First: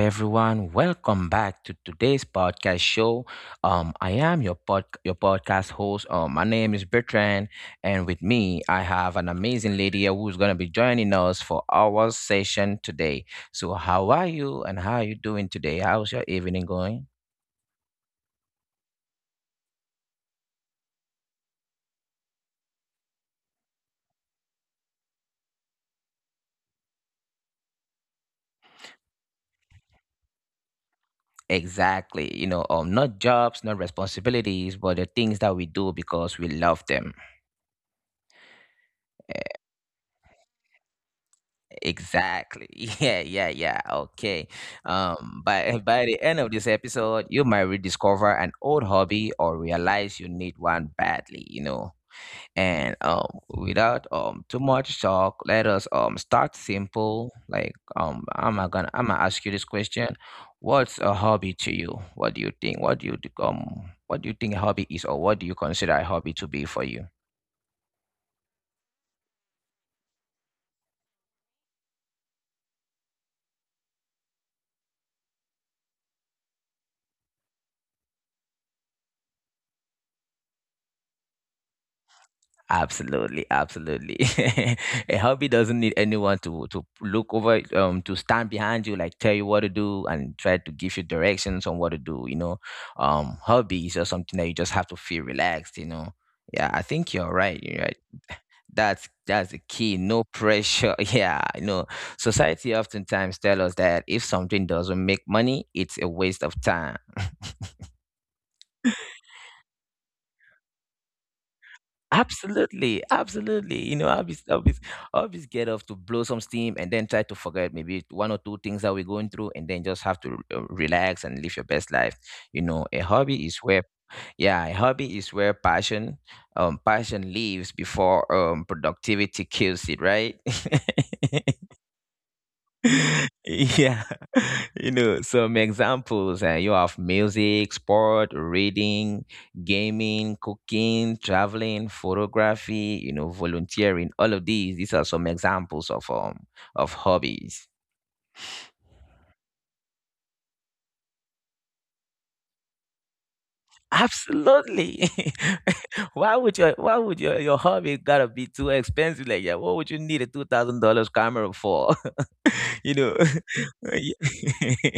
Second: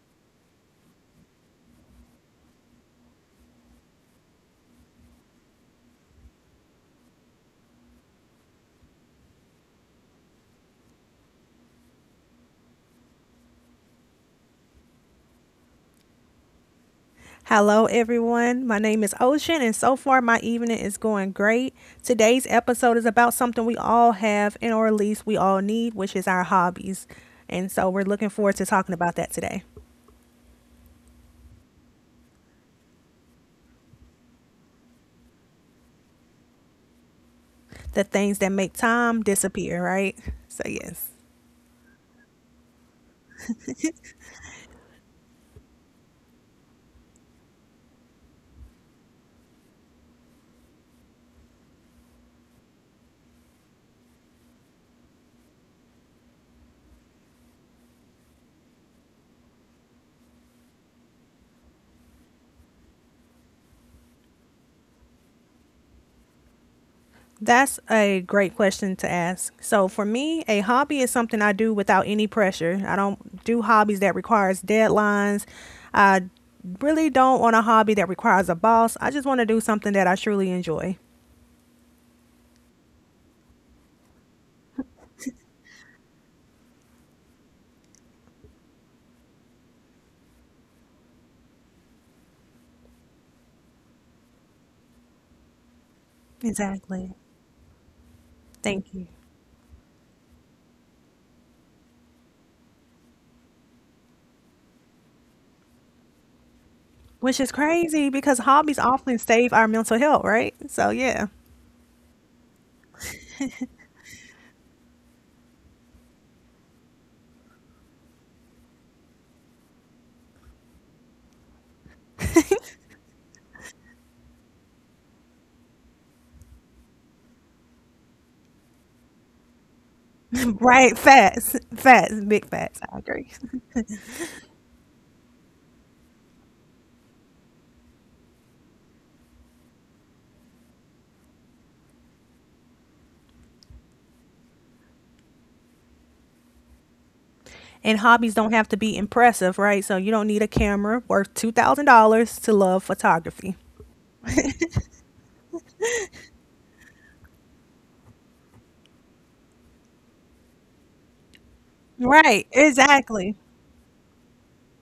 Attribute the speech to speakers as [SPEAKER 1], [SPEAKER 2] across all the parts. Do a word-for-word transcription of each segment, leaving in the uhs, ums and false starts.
[SPEAKER 1] everyone? Welcome back to today's podcast show. Um, I am your pod, your podcast host. Um, my name is Bertrand, and with me, I have an amazing lady who's gonna be joining us for our session today. So, how are you, and how are you doing today? How's your evening going?
[SPEAKER 2] Hello, everyone. My name is Ocean, and so far my evening is going great. Today's episode is about something we all have, and or at least we all need, which is our hobbies. And so we're looking forward to talking about that today.
[SPEAKER 1] Exactly. You know, um, not jobs, not responsibilities, but the things that we do because we love them.
[SPEAKER 2] The things that make time disappear, right? So, yes.
[SPEAKER 1] Exactly. Yeah, yeah, yeah. Okay. Um, by by the end of this episode, you might rediscover an old hobby or realize you need one badly, you know. And um, Without um too much talk, let us um start simple. Like um, I'm gonna I'm gonna ask you this question: What's a hobby to you? What do you think? What do you d- um What do you think a hobby is, or what do you consider a hobby to be for you?
[SPEAKER 2] That's a great question to ask. So for me, a hobby is something I do without any pressure. I don't do hobbies that requires deadlines. I really don't want a hobby that requires a boss. I just want to do something that I truly enjoy.
[SPEAKER 1] Absolutely, absolutely. A hobby doesn't need anyone to to look over, um, to stand behind you, like tell you what to do and try to give you directions on what to do. You know, um, hobby is just something that you just have to feel relaxed. You know, yeah, I think
[SPEAKER 2] Exactly.
[SPEAKER 1] you're right. You're right. That's
[SPEAKER 2] Thank you.
[SPEAKER 1] that's the key. No pressure. Yeah, you know, society oftentimes tell us that if something doesn't make money, it's a waste of time.
[SPEAKER 2] Which is crazy because hobbies often save our mental health, right? So yeah.
[SPEAKER 1] Absolutely, absolutely. You know, always, always, always get off to blow some steam and then try to forget maybe one or two things that we're going through, and then just have to uh, relax and live your best life. You know, a hobby is where, yeah, a hobby is where passion, um, passion lives before um productivity kills it, right?
[SPEAKER 2] Right, facts, facts, big facts. I agree.
[SPEAKER 1] Yeah, you know, some examples uh, you have music, sport, reading, gaming, cooking, traveling, photography, you know, volunteering, all of these. These are some examples of um of hobbies.
[SPEAKER 2] And hobbies don't have to be impressive, right? So you don't need a camera worth two thousand dollars to love photography.
[SPEAKER 1] Absolutely. Why would your why would your, your hobby gotta be too expensive like that? What would you need a two thousand dollars camera for?
[SPEAKER 2] Right,
[SPEAKER 1] You know,
[SPEAKER 2] exactly.
[SPEAKER 1] y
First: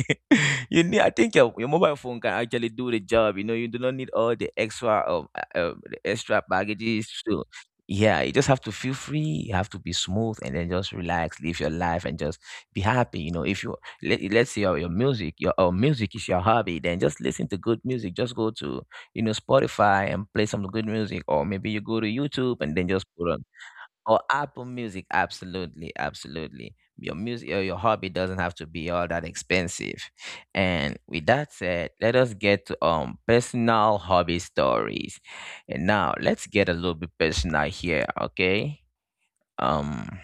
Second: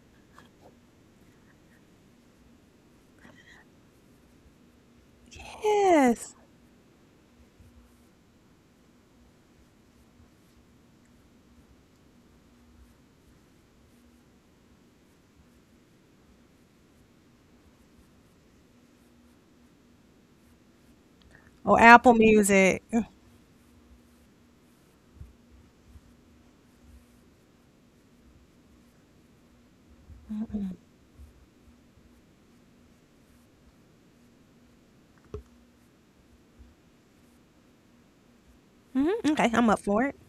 [SPEAKER 1] you need I think your your mobile phone can actually do the job, you know, you do not need all the extra, um, uh, uh, the
[SPEAKER 2] Yes.
[SPEAKER 1] extra baggages. So yeah, you just have to feel free, you have to be smooth, and then just relax, live your life, and just be happy, you know, if you let let's say your your music your, uh, music is your hobby, then just listen to good music, just go to, you know, Spotify and play some good music, or maybe you
[SPEAKER 2] Or
[SPEAKER 1] go to
[SPEAKER 2] Apple
[SPEAKER 1] YouTube and
[SPEAKER 2] Music.
[SPEAKER 1] then just put on or Apple Music, absolutely, absolutely. Your music or your hobby doesn't have to be all that expensive. And with that said, let us get to um personal hobby stories. And now let's get a little bit personal here, okay?
[SPEAKER 2] Hmm Okay, I'm up for it.
[SPEAKER 1] Um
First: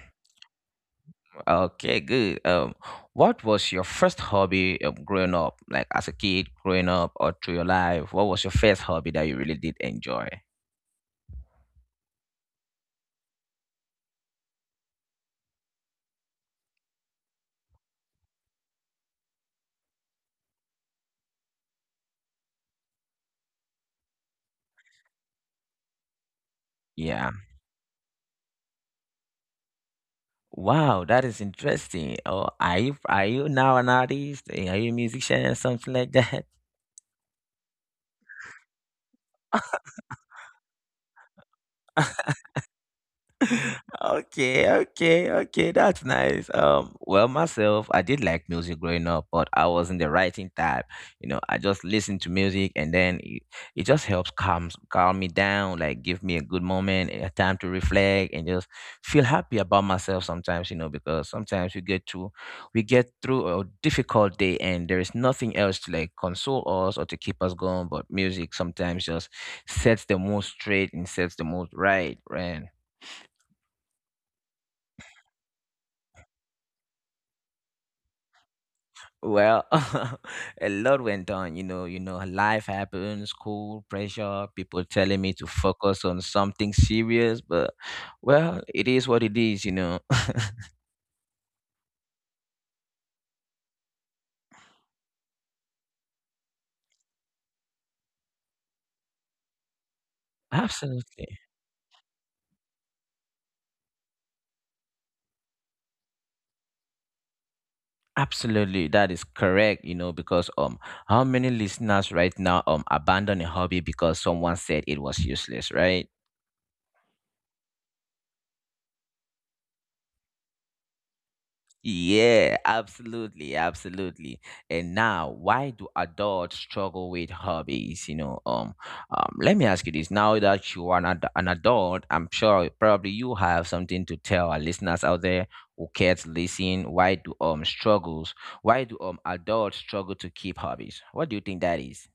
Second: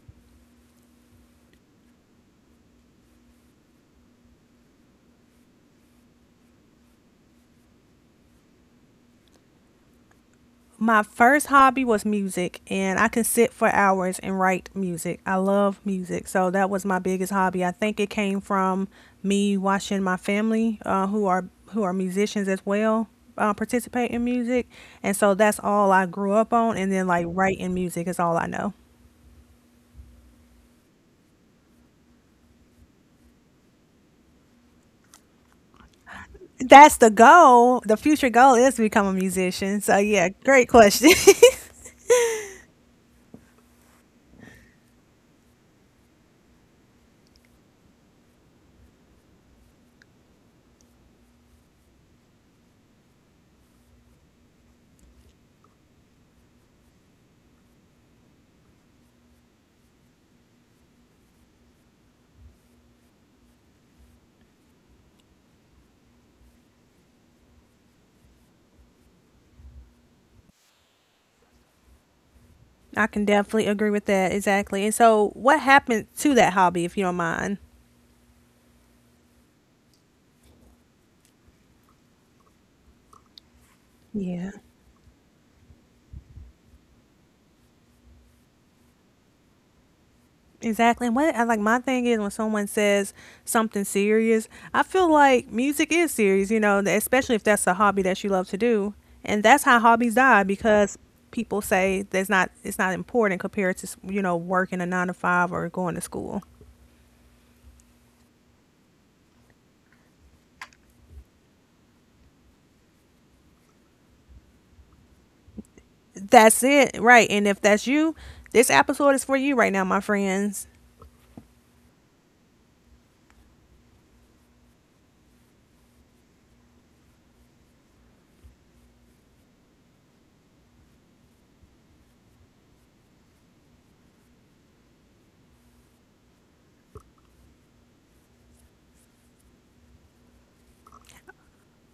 [SPEAKER 1] Okay, good. Um, what was your first hobby um, growing up? Like as a kid, growing up, or through your life? What was your first hobby that you really did enjoy?
[SPEAKER 2] My first hobby was music, and I can sit for hours and write music. I love music, so that was my biggest hobby. I think it came from me watching my family, uh, who are who are musicians as well, uh, participate in music. And so that's all I grew up on,
[SPEAKER 1] Yeah.
[SPEAKER 2] and then like writing music is all I know.
[SPEAKER 1] Wow, that is interesting. Oh, are you are you now an artist? Are you a musician or something like that?
[SPEAKER 2] That's the goal. The future goal is to become a musician, so yeah, great question.
[SPEAKER 1] Okay, okay, okay. That's nice. Um, well, myself, I did like music growing up, but I wasn't the writing type. You know, I just listened to music, and then it, it just helps calm calm me down, like give me a good moment, a time to reflect, and just feel happy about myself. Sometimes, you know, because sometimes we get to we get through a difficult day, and there is nothing else to like console us or to keep us going, but music sometimes just sets the mood straight and sets the mood right, right.
[SPEAKER 2] I can definitely agree with that, exactly. And so what happened to that hobby, if you don't mind?
[SPEAKER 1] Well, a lot went on, you know, you know, life happens, school, pressure,
[SPEAKER 2] Yeah.
[SPEAKER 1] people telling me to focus on something serious, but well, it is what it is, you know.
[SPEAKER 2] Exactly. And what I like, my thing is when someone says something serious, I feel like music is serious, you know, especially if that's a hobby that you love to do. And that's how hobbies die, because
[SPEAKER 1] Absolutely.
[SPEAKER 2] people say that's not it's not important compared to, you know, working a nine to five or going to school.
[SPEAKER 1] Absolutely. That is correct, you know, because um how many listeners right now um abandon a hobby because someone said it was useless, right?
[SPEAKER 2] That's it. Right. And if that's you, this episode is for you right now, my friends.
[SPEAKER 1] Yeah, absolutely, absolutely. And now, why do adults struggle with hobbies? You know, um, um, let me ask you this. Now that you are an, ad- an adult, I'm sure probably you have something to tell our listeners out there who care to listen. Why do um struggles? Why do um adults struggle to keep hobbies? What do you think that is?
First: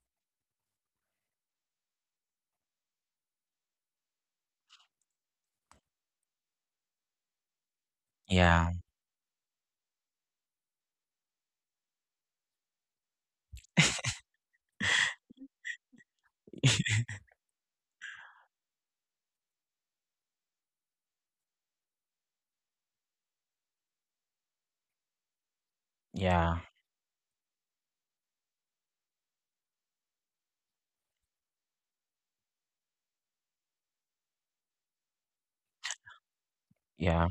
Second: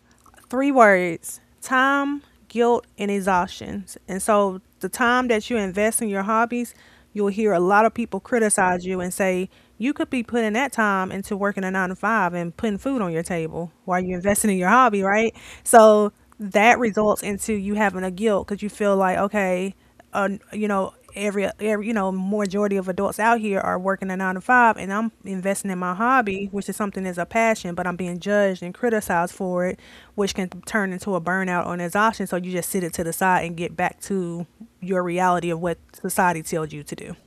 [SPEAKER 2] Three words: time, guilt, and exhaustion. And so the time that you invest in your hobbies, you'll hear a lot of people
[SPEAKER 1] Yeah,
[SPEAKER 2] criticize you and say, you could be putting that time into working a nine to five and putting food on your table while you're investing in your hobby, right? So that results into you having a guilt because you feel like, okay, uh, you know, every, every you know majority of adults out here are working a nine to five, and I'm investing in my hobby,
[SPEAKER 1] yeah,
[SPEAKER 2] which is something that's a passion, but I'm being judged and criticized for it, which can turn into a burnout or an exhaustion. So you just sit it to the side and get back to your reality of what society tells you to do.
[SPEAKER 1] yeah.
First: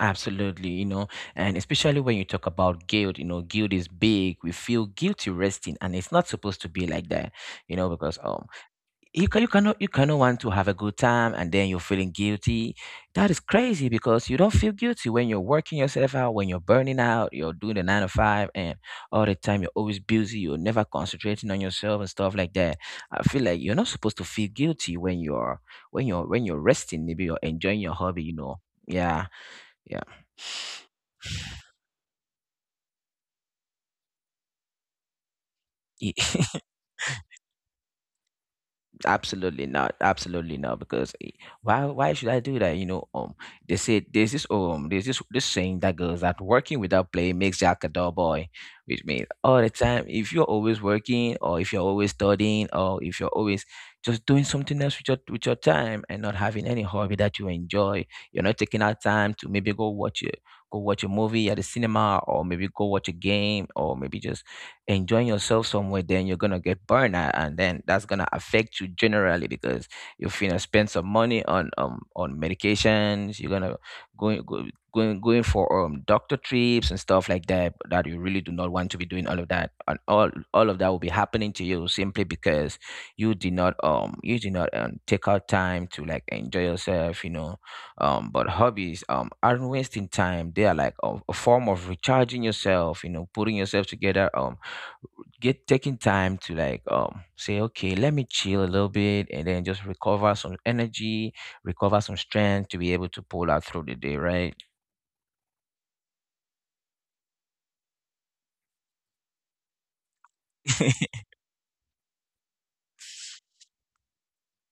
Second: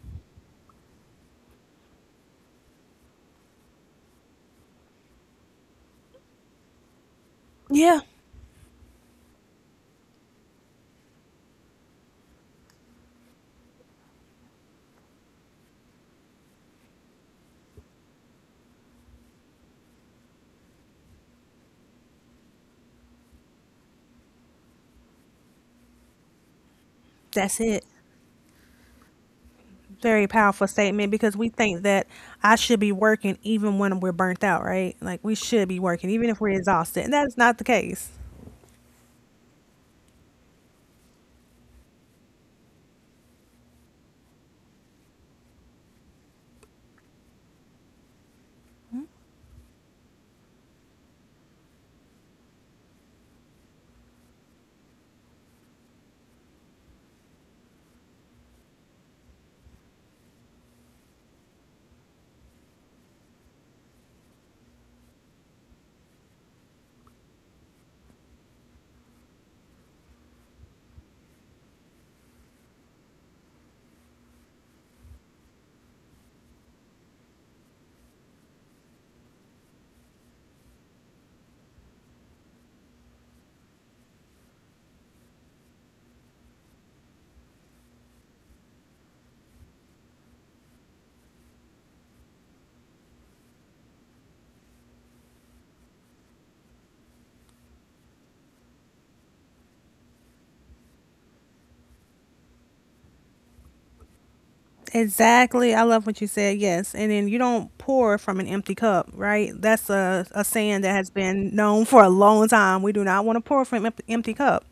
[SPEAKER 1] Absolutely, you know, and especially when you talk about guilt, you know, guilt is big. We feel guilty resting, and it's not supposed to be like that, you know,
[SPEAKER 2] Yeah,
[SPEAKER 1] because um, you can you cannot you cannot want to have a good time and then you're feeling guilty. That is crazy because you don't feel guilty when you're working yourself out, when you're burning out, you're doing the nine to five, and all the time you're always busy, you're never concentrating on yourself and stuff like that. I feel like you're not supposed to feel guilty when you're when you're when you're resting. Maybe you're
[SPEAKER 2] that's
[SPEAKER 1] enjoying
[SPEAKER 2] it.
[SPEAKER 1] your hobby, you know. Yeah. Yeah.
[SPEAKER 2] Very powerful statement, because we think that I should be working even when we're burnt out, right? Like we should be working
[SPEAKER 1] Y-
[SPEAKER 2] even if we're exhausted. And that's not the case.
[SPEAKER 1] absolutely not, absolutely not, because eh, why why should I do that? You know um they say there's this um there's this this saying that goes that working without play makes Jack a dull boy, which means all the time, if you're always working or if you're always studying or if you're always just doing something else with your with your time and not having any hobby that you enjoy, you're not taking out time to maybe go watch a go watch a movie at the cinema or maybe go watch a game or maybe just enjoying yourself somewhere, then you're gonna get burnout, and then that's gonna affect you generally because you're gonna spend some money on um on medications. You're gonna going go, going going for um doctor trips and stuff like that that you really do not want to be doing all of that, and all all of that will be happening to you simply because you did not um you did not um, take out time to like enjoy yourself, you know. Um, but hobbies um aren't wasting time. They are like a, a form of recharging yourself, you know, putting yourself together. Um get Taking time to like um say okay, let me chill a little bit and then just recover some energy recover some strength to be able to pull out through the day, right?
[SPEAKER 2] Exactly. I love what you said. Yes. And then you don't pour from an empty cup, right? That's a, a saying that has been known for a long time. We do not want to pour from an emp- empty cup.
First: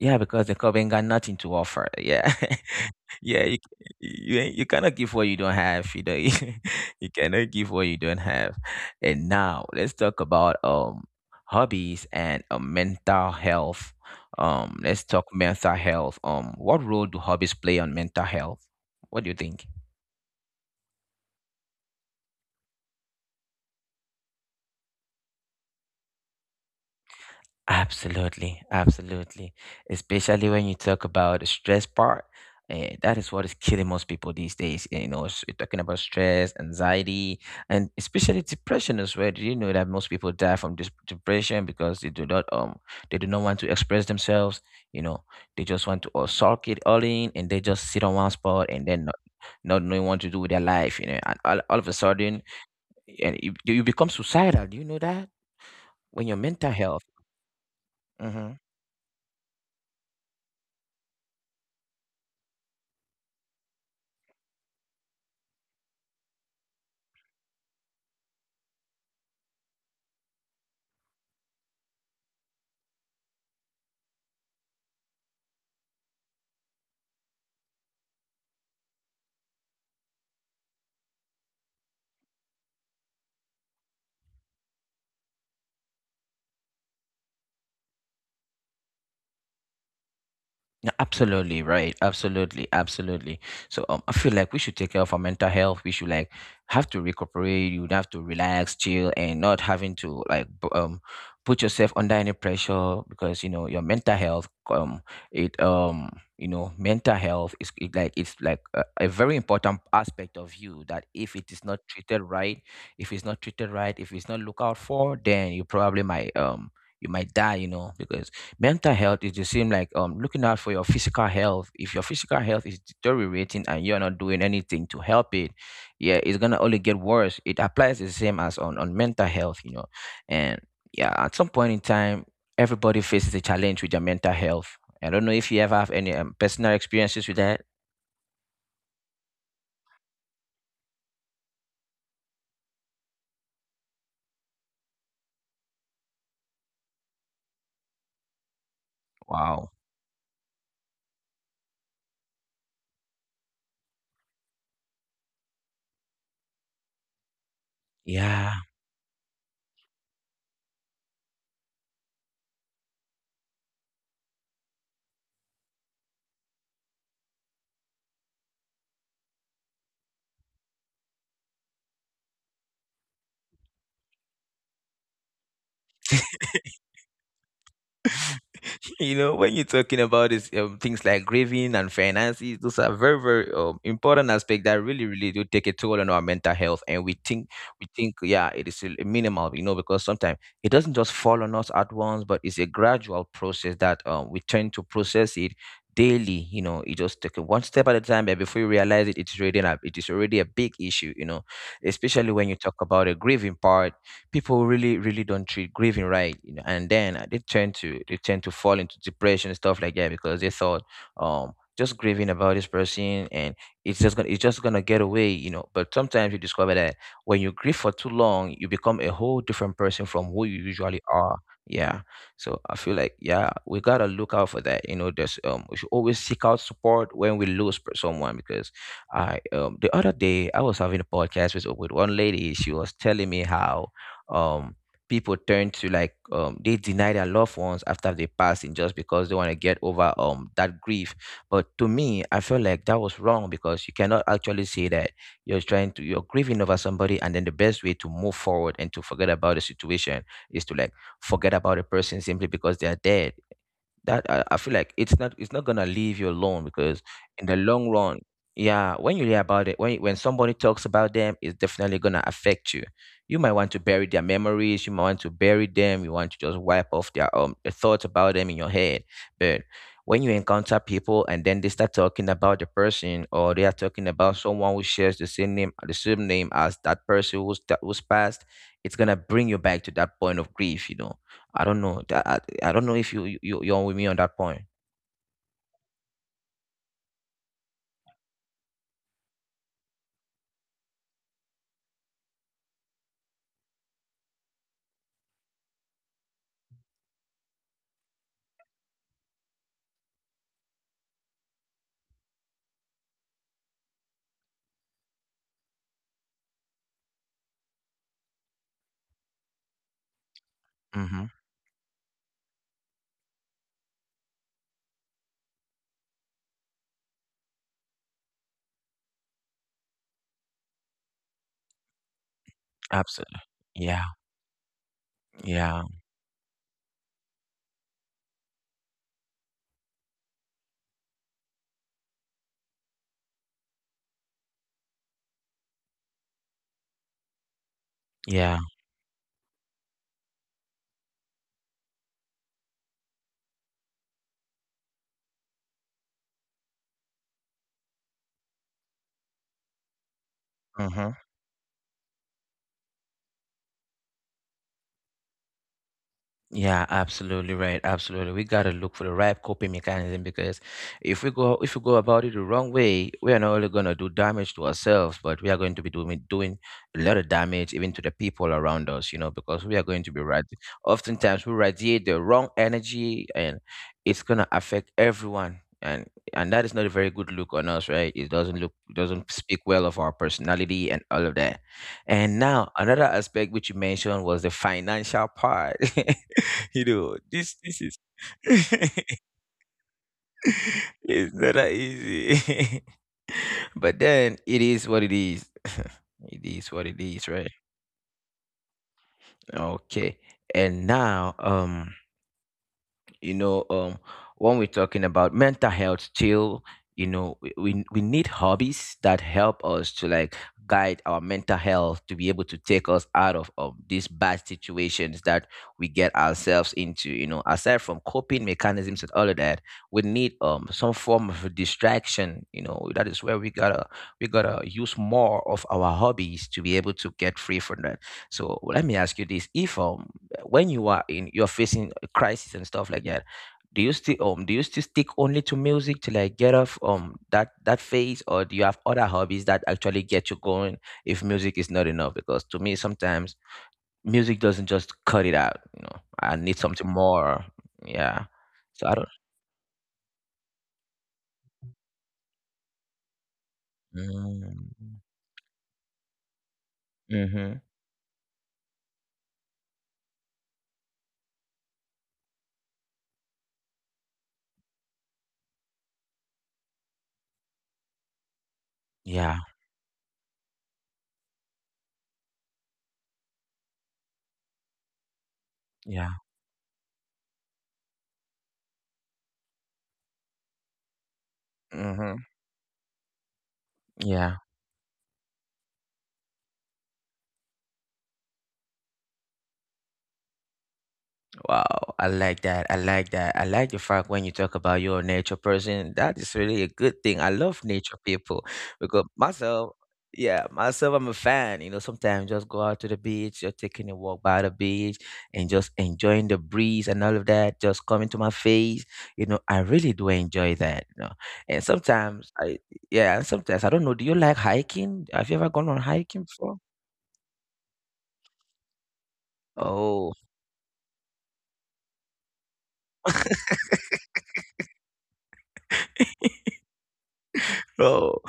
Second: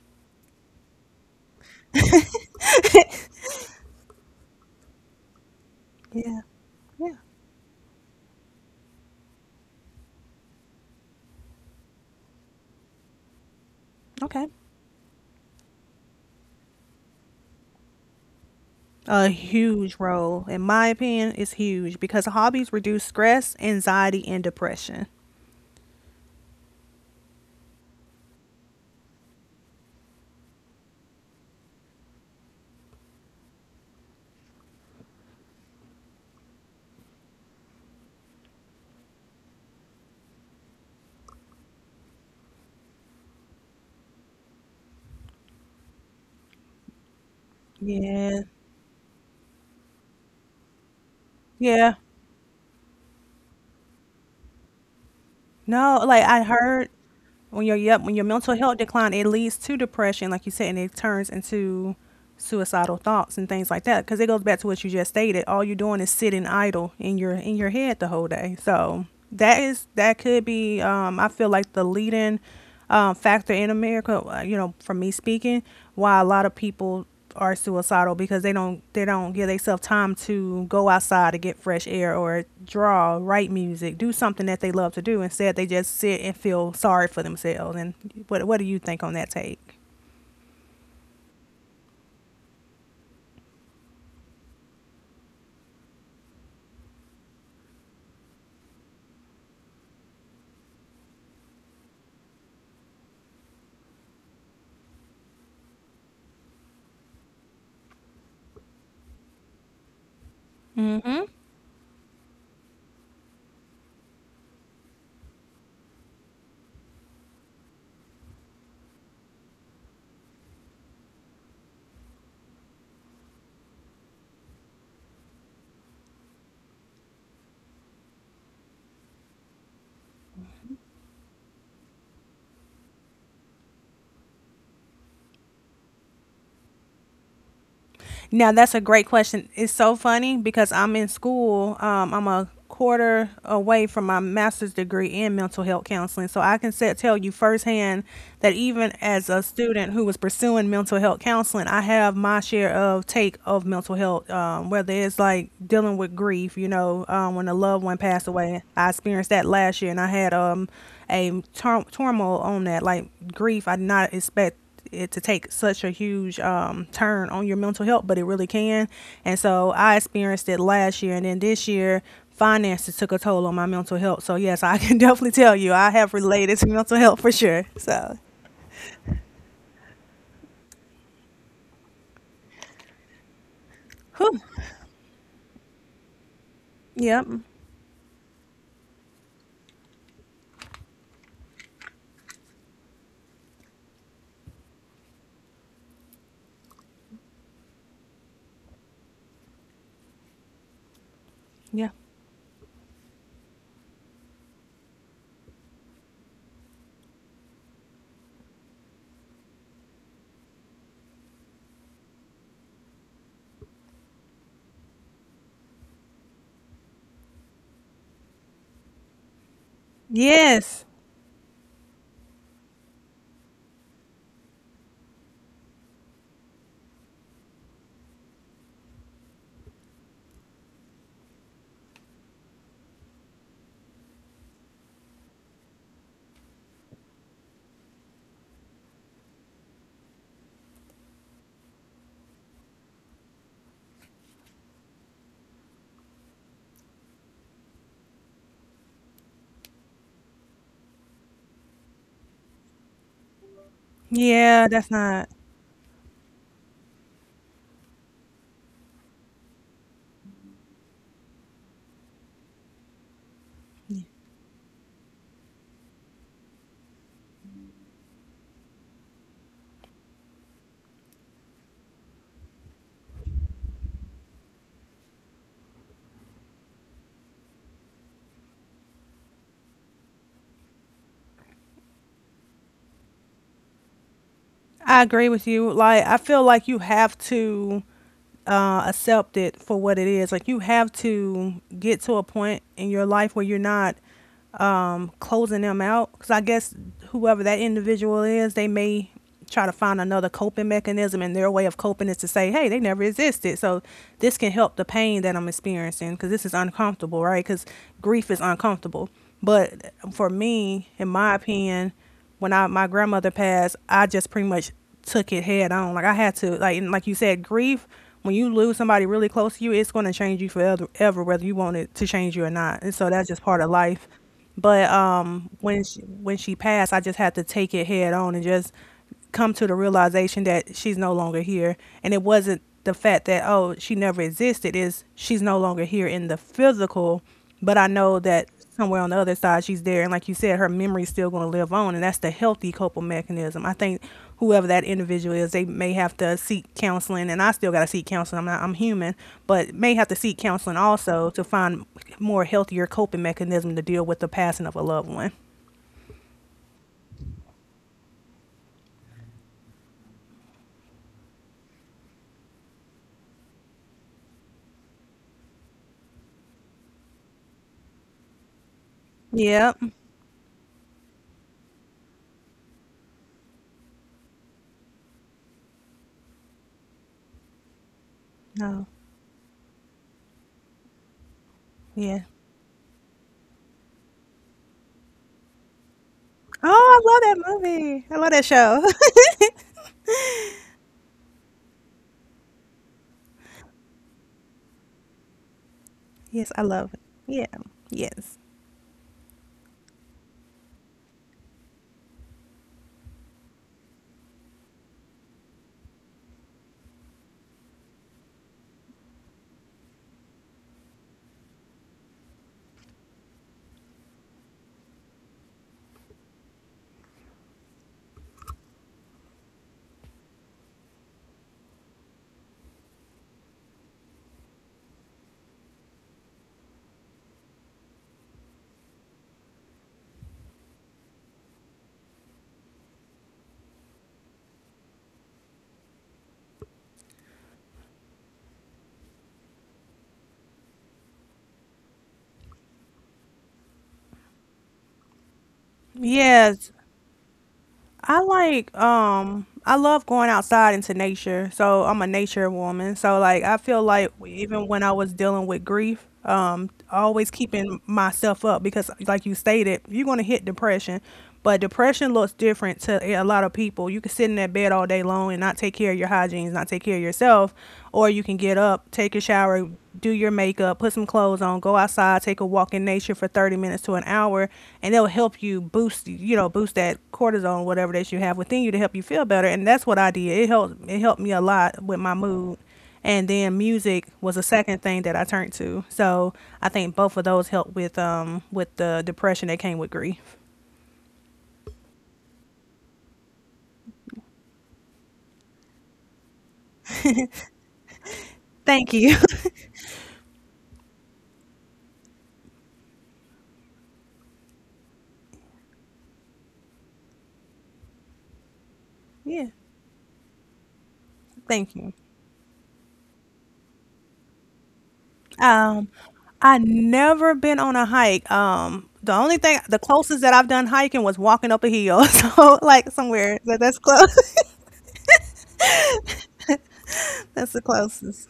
[SPEAKER 1] Yeah, because the club ain't got nothing to offer. Yeah, yeah, you, you ain't- you cannot give what you don't have, you know.
[SPEAKER 2] Yeah. Yeah.
[SPEAKER 1] You cannot give what you don't have. And now let's talk about um hobbies and uh, mental health.
[SPEAKER 2] Okay.
[SPEAKER 1] Um let's talk mental health. Um what role do hobbies play on mental health?
[SPEAKER 2] A
[SPEAKER 1] What do you think?
[SPEAKER 2] huge role, in my opinion, is huge, because hobbies reduce stress, anxiety, and depression.
[SPEAKER 1] Absolutely, absolutely. Especially when you talk about the stress part, eh, that is what is killing most people these days. eh, You know, s- you're talking about stress, anxiety, and especially depression as well. Do you know that most people die from this depression because they do not um they do not want to express themselves. You know, they just want to all sulk it all in, and they just sit on
[SPEAKER 2] Yeah.
[SPEAKER 1] one spot and then not, not knowing what to do with their life. You know, and all, all
[SPEAKER 2] Yeah.
[SPEAKER 1] of a sudden, and you, you become suicidal. Do you know that
[SPEAKER 2] No, like
[SPEAKER 1] when
[SPEAKER 2] I
[SPEAKER 1] your mental
[SPEAKER 2] heard
[SPEAKER 1] health?
[SPEAKER 2] when your yep, when your mental
[SPEAKER 1] Mm-hmm.
[SPEAKER 2] health decline, it leads to depression, like you said, and it turns into suicidal thoughts and things like that. Because it goes back to what you just stated. All you're doing is sitting idle in your in your head the whole day. So that is, that could be, Um, I feel like the leading um, factor in America. uh, You know, from me speaking, why a lot of people are suicidal, because they don't they don't give themselves time to go outside to get fresh air or draw, write music, do something that they love to do. Instead, they just sit and feel sorry for themselves. And what what do you think on that take?
[SPEAKER 1] Absolutely right. Absolutely, absolutely. So um, I feel like we should take care of our mental health. We should like have to recuperate. You would have to relax, chill, and not having to like b- um put yourself under any pressure because you know your mental health um it um you know mental health is it like it's like a, a very important aspect of you that
[SPEAKER 2] Mm-hmm.
[SPEAKER 1] if it is not treated right, if it's not treated right, if it's not looked out for, then you probably might um you might die. You know, because mental health is the same like um looking out for your physical health. If your physical health is deteriorating and you're not doing anything to help it, yeah, it's gonna only get worse. It applies the same as on on mental health, you know. And yeah, at some point in time, everybody faces a challenge with their mental health. I don't know if you ever have any um, personal experiences with that.
[SPEAKER 2] Now that's a great question. It's so funny because I'm in school. Um, I'm a quarter away from my master's degree in mental health counseling, so I can say, tell you firsthand that even as a
[SPEAKER 1] Wow,
[SPEAKER 2] student who was pursuing mental health counseling, I have my share of take of mental health, um, whether it's like dealing with grief. You know, um, when a loved one passed
[SPEAKER 1] yeah.
[SPEAKER 2] away, I experienced that last year, and I had um a tur- turmoil on that, like grief. I did not expect it to take such a huge um, turn on your mental health, but it really can. And so I experienced it last year, and then this year finances took a toll on my mental health. So yes, I can definitely tell you I have related to mental health for sure. So,
[SPEAKER 1] You know, when you're talking about this, um, things like grieving and finances, those are very, very um, important
[SPEAKER 2] whew.
[SPEAKER 1] aspect that really, really do take a toll on our mental health. And we
[SPEAKER 2] Yep.
[SPEAKER 1] think, we think, yeah, it is a minimal, you know, because sometimes it doesn't just fall on us at once, but it's a gradual process that um, we tend to process it daily. You know, it just take it one step at a time, and before you realize it, it's already a, it is already a big issue. You know,
[SPEAKER 2] Yeah.
[SPEAKER 1] especially when you talk about a grieving part, people really really don't treat grieving right, you know. And then uh, they tend to they tend to fall into depression and stuff like that because they thought um just grieving about this person, and it's just gonna it's just gonna get away, you know. But sometimes you discover that when you grieve for too long, you become a whole different person from who you
[SPEAKER 2] Yes.
[SPEAKER 1] usually are. Yeah. So I feel like, yeah, we gotta look out for that, you know. There's um We should always seek out support when we lose per- someone. Because I um the other day I was having a podcast with with one lady. She was telling me how um people turn to, like, um they deny their loved ones after they pass in, just because they want to get over um that grief. But to me, I feel like that was wrong, because you cannot actually say that you're trying to you're grieving over somebody and then the best way to move forward and to forget about the situation is to, like, forget about a person simply because they are dead. That I, I
[SPEAKER 2] Yeah.
[SPEAKER 1] feel like
[SPEAKER 2] That's
[SPEAKER 1] it's not
[SPEAKER 2] not.
[SPEAKER 1] it's not gonna leave you alone, because in the long run, yeah, when you hear about it, when when somebody talks about them, it's definitely gonna affect you. You might want to bury their memories, you might want to bury them, you want to just wipe off their um the thoughts about them in your head. But when you encounter people and then they start talking about the person, or they are talking about someone who shares the same name, the same name as that person who's that who's passed, it's gonna bring you back to that point of grief, you know. I don't know. That I, I don't know if you you you- are with me on that point.
[SPEAKER 2] I agree with you. Like I feel like you have to uh, accept it for what it is. Like you have to get to a point in your life where you're not um, closing them out, because I guess whoever that individual is, they may try to find another coping mechanism, and their way of coping is to say, "Hey, they never existed." So this can help the pain that I'm experiencing, because this is uncomfortable, right? Because grief is uncomfortable. But for me, in
[SPEAKER 1] Mhm.
[SPEAKER 2] my opinion, when I, my grandmother passed, I just pretty much took it head on. Like I had to, like, and like you said, grief. When you lose somebody really close to you, it's going to change you forever, ever, whether you want it to change you or not. And so that's just
[SPEAKER 1] Absolutely.
[SPEAKER 2] part of life.
[SPEAKER 1] Yeah.
[SPEAKER 2] But um, when
[SPEAKER 1] Yeah.
[SPEAKER 2] she, when she passed, I just had to take it head on and just come to the realization that she's no longer here. And it wasn't the fact that oh, she never existed, is she's no longer here in the physical, but I know that
[SPEAKER 1] Yeah.
[SPEAKER 2] somewhere on the other side she's there. And like you said, her memory's still going to live on, and that's the healthy coping mechanism. I think whoever that individual is, they may have to seek counseling, and I still got to seek counseling. I'm not, I'm human, but may have to seek counseling
[SPEAKER 1] Mhm.
[SPEAKER 2] also to find more healthier coping mechanism to deal with the passing of a loved one.
[SPEAKER 1] Yeah, absolutely right. Absolutely. We gotta look for the right coping mechanism, because if we go if we go about it the wrong way, we are not only gonna do damage to ourselves, but we are going to be doing doing a lot of damage even to the people around us, you know, because
[SPEAKER 2] Yep.
[SPEAKER 1] we are going to be right. Oftentimes we radiate the wrong energy, and it's gonna affect everyone. And and that is not a very good look on us, right? It doesn't look
[SPEAKER 2] No.
[SPEAKER 1] it doesn't speak well of our personality and all of that.
[SPEAKER 2] Yeah.
[SPEAKER 1] And now another aspect which you mentioned was the financial part.
[SPEAKER 2] Oh,
[SPEAKER 1] You know,
[SPEAKER 2] I
[SPEAKER 1] this
[SPEAKER 2] love that
[SPEAKER 1] this is
[SPEAKER 2] movie. I love that show.
[SPEAKER 1] it's not that easy. But then it is what it is. It
[SPEAKER 2] yes, I
[SPEAKER 1] is what
[SPEAKER 2] love it.
[SPEAKER 1] it is,
[SPEAKER 2] Yeah.
[SPEAKER 1] right?
[SPEAKER 2] Yes.
[SPEAKER 1] Okay. And now, um you know um when we're talking about mental health still, you know, we, we we need hobbies that help us to, like, guide our mental health to be able to take us out of, of these bad situations that we get ourselves into, you know. Aside from coping mechanisms and all of that, we need um some form of a distraction, you know. That is where we gotta we gotta use more of our hobbies to be able to get free from that. So let me ask you this. If um When you are in, you're facing a crisis and stuff like that, do you still um do you still stick only to music to, like, get off um that that phase? Or do you have other hobbies that actually get you going, if music is not enough? Because to me, sometimes music doesn't just cut it out, you know. I need
[SPEAKER 2] Yes.
[SPEAKER 1] something more.
[SPEAKER 2] I
[SPEAKER 1] Yeah.
[SPEAKER 2] like
[SPEAKER 1] So I don't.
[SPEAKER 2] um I love going outside into nature. So I'm a nature woman. So like I feel like even when I
[SPEAKER 1] mm,
[SPEAKER 2] was dealing with grief, um, always
[SPEAKER 1] mm-hmm.
[SPEAKER 2] keeping myself up, because like you stated, you're going to hit depression. But depression looks different to a lot of people. You can sit in that bed all day long and not take care of your hygiene, not take care of yourself, or you can get up,
[SPEAKER 1] Yeah.
[SPEAKER 2] take shower, do your makeup, put some clothes on, go outside, take a walk in nature for thirty minutes to an hour, and it'll help you
[SPEAKER 1] Yeah.
[SPEAKER 2] boost, you know, boost that cortisol, whatever that you have within you to help you feel better. And that's what I did. It helped, it helped me a
[SPEAKER 1] Mm-hmm.
[SPEAKER 2] lot with my mood. And then
[SPEAKER 1] Yeah.
[SPEAKER 2] music was a second thing that I turned to. So I think both of those helped with, um, with the depression that came with grief.
[SPEAKER 1] Wow, I like that. I like that. I like the fact when you talk about you're a nature person, that is really a good thing. I love nature people, because
[SPEAKER 2] Thank you.
[SPEAKER 1] myself, yeah, myself, I'm a fan. You know, sometimes just go out to the beach, just taking a walk by the beach and just enjoying the breeze and all of that, just coming to my face. You know,
[SPEAKER 2] yeah.
[SPEAKER 1] I really do enjoy that. You know, and
[SPEAKER 2] Thank you.
[SPEAKER 1] sometimes I, yeah, and sometimes I don't know. Do you like hiking? Have you ever gone on
[SPEAKER 2] Um,
[SPEAKER 1] hiking before?
[SPEAKER 2] I never been on a hike. Um, the only thing, the
[SPEAKER 1] Oh.
[SPEAKER 2] closest that I've done hiking was walking up a hill. So like somewhere that that's close. That's the
[SPEAKER 1] Oh.
[SPEAKER 2] closest.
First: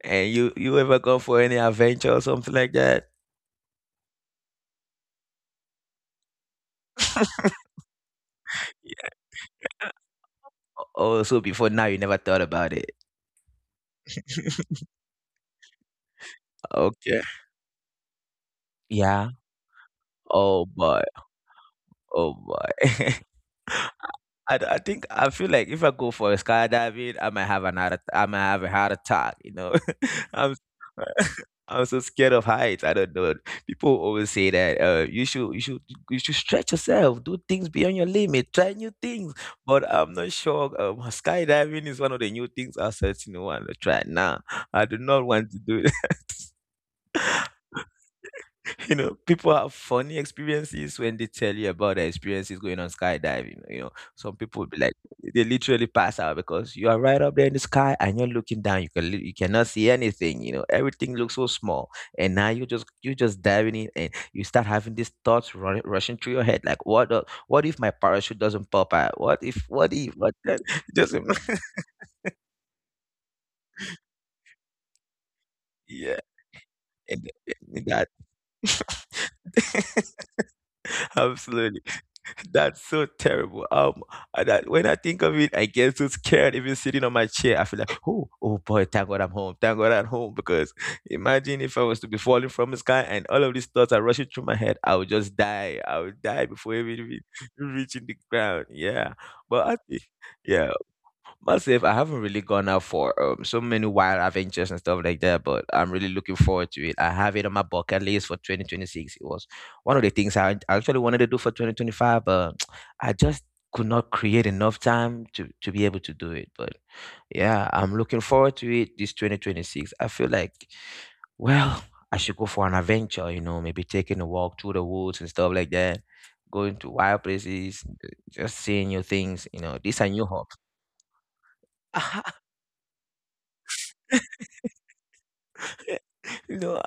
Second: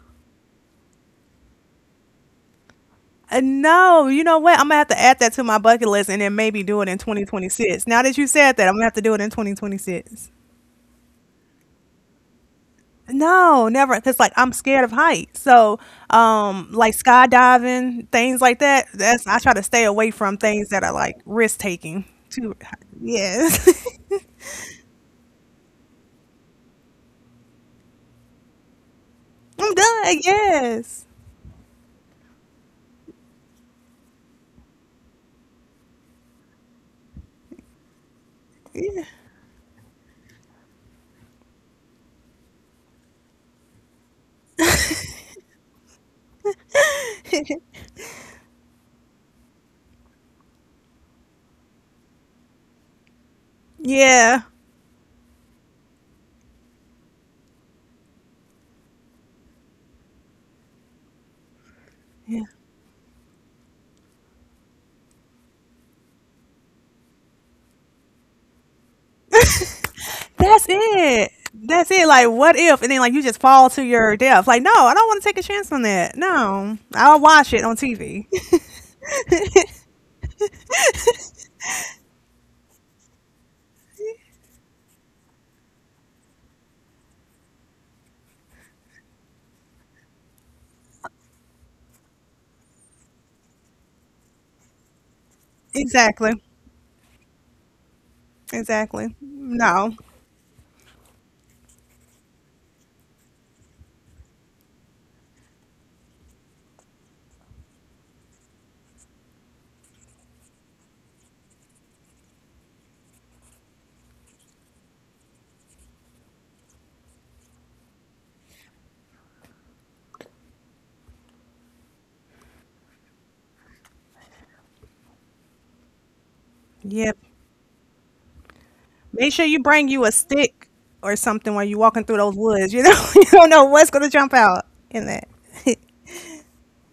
[SPEAKER 1] And you you ever go for any adventure or something like that?
[SPEAKER 2] Uh, no, you know what? I'm gonna have to add that to my bucket list and then maybe do it in twenty twenty-six. Now that you said that, I'm gonna have
[SPEAKER 1] Yeah.
[SPEAKER 2] to do it in twenty twenty-six.
[SPEAKER 1] Oh, so before now you never thought about it.
[SPEAKER 2] No, never, because like I'm scared of heights. So, um, like
[SPEAKER 1] Okay.
[SPEAKER 2] skydiving, things like that. That's,
[SPEAKER 1] Yeah.
[SPEAKER 2] I try to stay away from
[SPEAKER 1] Oh
[SPEAKER 2] things that are
[SPEAKER 1] boy.
[SPEAKER 2] like risk taking.
[SPEAKER 1] Oh
[SPEAKER 2] Too,
[SPEAKER 1] boy.
[SPEAKER 2] yes.
[SPEAKER 1] I, d- I think I feel like if I go for a skydiving, I might have an heart atta- I might have a heart attack. You know,
[SPEAKER 2] I'm done.
[SPEAKER 1] I'm
[SPEAKER 2] Yes.
[SPEAKER 1] s- I'm so scared of heights. I don't know. People always say that uh, you should you should you should stretch yourself, do things beyond your limit, try new things. But I'm not sure. Um, skydiving is one of the new things I certainly want to try now. I do not want to do it. You know, people have funny experiences when they tell you about their experiences going on skydiving. You know, some
[SPEAKER 2] Yeah.
[SPEAKER 1] people be like, they literally pass out because you are right up there in the sky and you're looking down. You can lit- you cannot see anything. You know, everything looks so small, and
[SPEAKER 2] Yeah.
[SPEAKER 1] now you just you just diving in, and you start having these thoughts running, rushing through your head, like, what the, what if my parachute doesn't pop out? What if what if what if
[SPEAKER 2] That's
[SPEAKER 1] it doesn't?
[SPEAKER 2] it. That's it. Like, what if? And then, like, you just fall to your death. Like, no, I don't want to take a chance on that.
[SPEAKER 1] Yeah,
[SPEAKER 2] No, I'll
[SPEAKER 1] and,
[SPEAKER 2] watch it on
[SPEAKER 1] and that
[SPEAKER 2] T V.
[SPEAKER 1] absolutely. That's so terrible. Um, I- that, when I think of it, I get so scared. Even sitting on my chair, I feel like, oh, oh boy, thank God I'm home. Thank God I'm home. Because imagine if I was to be falling from the sky and all of these thoughts are rushing through my head, I would just die.
[SPEAKER 2] exactly.
[SPEAKER 1] I would die before even re- reaching the ground.
[SPEAKER 2] Exactly.
[SPEAKER 1] Yeah,
[SPEAKER 2] No.
[SPEAKER 1] but I, thi- yeah, myself, I haven't really gone out for um so many wild adventures and stuff like that, but I'm really looking forward to it. I have it on my bucket list for twenty twenty-six. It was one of the things I actually wanted to do for two thousand twenty-five, but I just could not create enough time to to be able to do it. But yeah, I'm looking forward to it this twenty twenty-six. I feel like, well, I should go for an adventure, you know, maybe taking a walk through the woods and stuff like that, going to
[SPEAKER 2] Yep.
[SPEAKER 1] wild places, just seeing new
[SPEAKER 2] Make sure
[SPEAKER 1] things,
[SPEAKER 2] you
[SPEAKER 1] you know.
[SPEAKER 2] bring you
[SPEAKER 1] These
[SPEAKER 2] a
[SPEAKER 1] are new
[SPEAKER 2] stick or something while you're walking through those
[SPEAKER 1] hobbies.
[SPEAKER 2] woods. You know, you don't know what's gonna jump out in that.
[SPEAKER 1] You know,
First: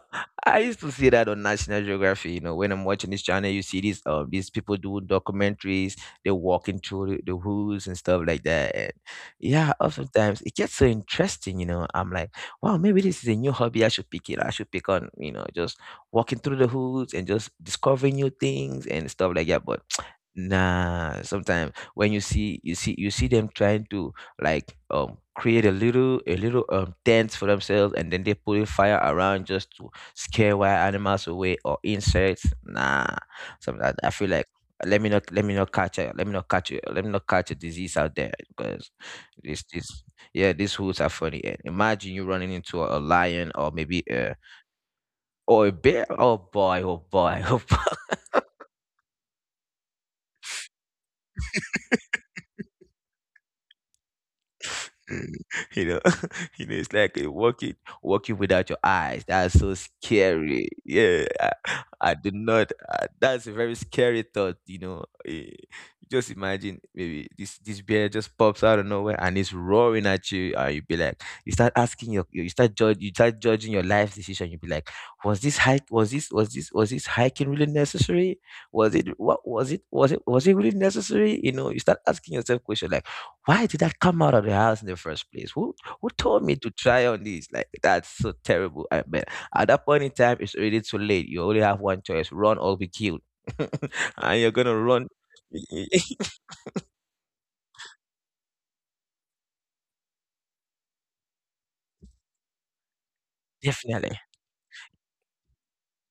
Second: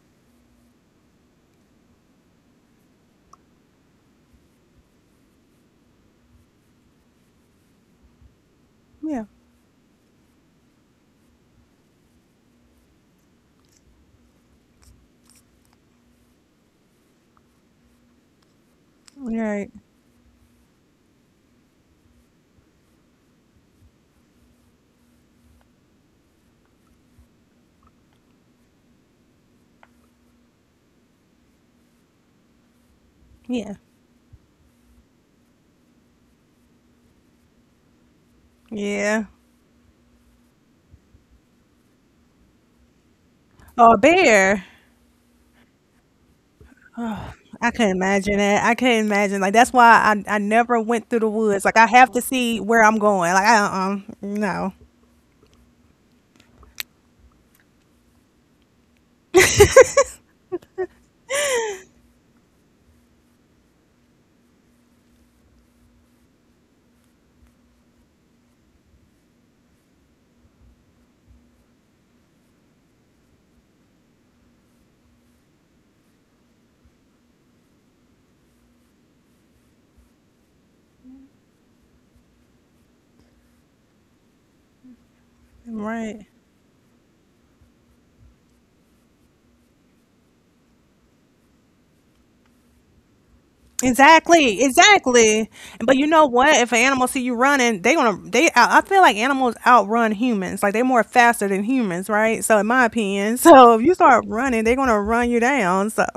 [SPEAKER 1] I used to see that on National Geography. You know, when I'm watching this channel, you see these um these people doing documentaries. They're walking through the, the woods and stuff like that. And
[SPEAKER 2] Yeah.
[SPEAKER 1] yeah, oftentimes it gets so interesting. You know, I'm like, wow, maybe this is a new hobby. I should pick it. I should pick on, you know, just walking through the woods and just discovering new things and stuff
[SPEAKER 2] All
[SPEAKER 1] like that.
[SPEAKER 2] right.
[SPEAKER 1] But nah, sometimes when you see you see you see them trying to, like, um create a little a little um tent for themselves and then they put a fire around just to scare wild animals away or insects, nah,
[SPEAKER 2] Yeah.
[SPEAKER 1] something like that. I feel like, let me not let me not catch a let me not catch a let me not catch a disease out there, because
[SPEAKER 2] Yeah.
[SPEAKER 1] this this, yeah, these rules are funny. And imagine you running into a, a lion, or
[SPEAKER 2] Or a
[SPEAKER 1] maybe a,
[SPEAKER 2] bear.
[SPEAKER 1] or a bear. Oh boy, oh boy. Oh
[SPEAKER 2] I could
[SPEAKER 1] boy.
[SPEAKER 2] imagine that. I could imagine. Like that's why I I never went through the woods. Like I have to see where I'm going. Like I, um, no.
[SPEAKER 1] You know, you know, it's like, uh, walking, walking without your eyes. That's so scary. Yeah, I, I do not. Uh, that's a very scary thought. You know, eh, just imagine maybe this this bear just pops out of nowhere and it's roaring at you, and you be like, you start asking your, you start judge, you start judging your life decision. You be like, was this hike, was this, was this, was this hiking really necessary? Was it, what was it, was it, was it really necessary? You know, you start asking yourself questions like, why did that come out of the house in the first place? Who who
[SPEAKER 2] Right.
[SPEAKER 1] told me to try on this? Like, that's so terrible. I mean, at that point in time, it's already too late. You only have one choice: run or be killed. And you're
[SPEAKER 2] Exactly.
[SPEAKER 1] gonna run.
[SPEAKER 2] Exactly. But you know what? If an animal see you running, they gonna they I I feel like animals outrun humans. Like they're more faster than humans, right? So in my opinion. So if you
[SPEAKER 1] Definitely,
[SPEAKER 2] start running, they're gonna run you down. So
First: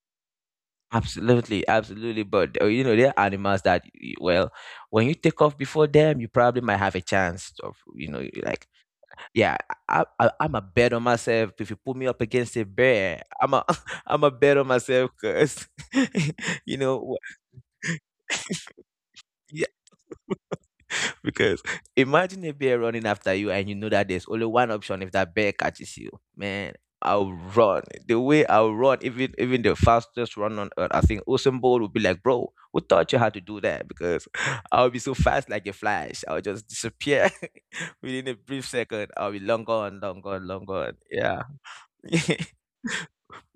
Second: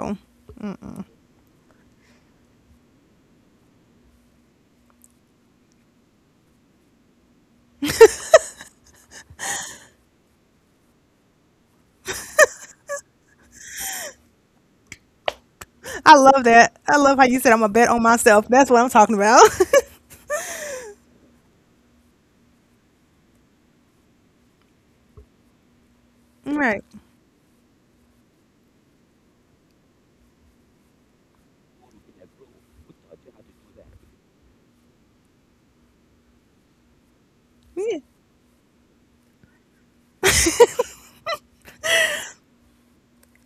[SPEAKER 1] absolutely, absolutely. But uh, you know, there are animals that, y- well, when you take off before them, you probably might have a chance of, you know, like, yeah, I, I, I'm a bet on myself. If you put me up against a bear, I'm a, I'm a bet on myself because,
[SPEAKER 2] I love
[SPEAKER 1] you
[SPEAKER 2] that. I
[SPEAKER 1] know,
[SPEAKER 2] love how you said I'm a bet on myself. That's what I'm talking about.
[SPEAKER 1] Because imagine a bear running after you and you know that there's only one option if that bear catches you. Man,
[SPEAKER 2] Right.
[SPEAKER 1] I'll run. The way I'll run, even even the fastest run on earth, I think Usain Bolt would be like, bro, who taught you how to do that? Because I'll be so fast like a flash. I'll just disappear
[SPEAKER 2] Yeah.
[SPEAKER 1] within a brief second. I'll be long gone, long gone, long gone. Yeah.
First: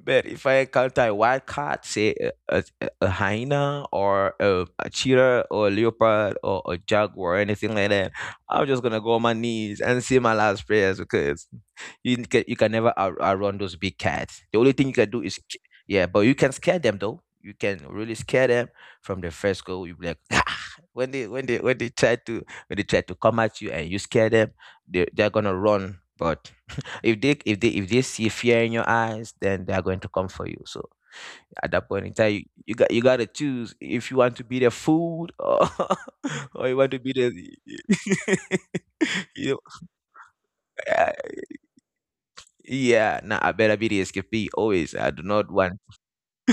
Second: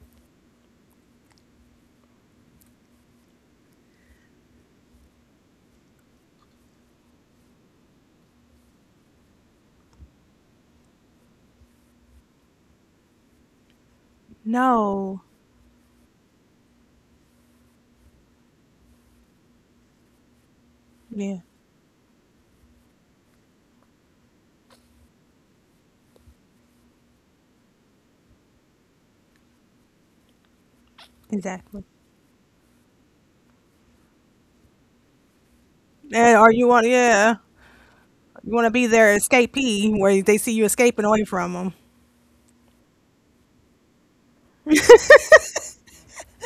[SPEAKER 1] But if I encounter a wild cat, say a, a, a a hyena or a, a cheetah or a leopard or a jaguar or anything like that, I'm just gonna go on my knees and say my last prayers because you can, you can never out, outrun those big cats. The only thing you can do
[SPEAKER 2] No.
[SPEAKER 1] is sca- yeah, but you can scare them though. You can really scare them from the first go. You be like when they
[SPEAKER 2] Yeah.
[SPEAKER 1] when they when they try to when they try to come at you and you scare them, they they're gonna run. But if they if they if they see fear in your eyes, then they are going to come for you. So at that
[SPEAKER 2] Exactly.
[SPEAKER 1] point in time, you, you got you gotta choose if you want to be the fool or
[SPEAKER 2] And are
[SPEAKER 1] or
[SPEAKER 2] you
[SPEAKER 1] you want
[SPEAKER 2] want?
[SPEAKER 1] to be
[SPEAKER 2] Yeah,
[SPEAKER 1] the
[SPEAKER 2] you want to be their
[SPEAKER 1] you know,
[SPEAKER 2] escapee where they see you escaping
[SPEAKER 1] uh,
[SPEAKER 2] away from them.
[SPEAKER 1] yeah. Nah, I better be the escapee always. I do not want.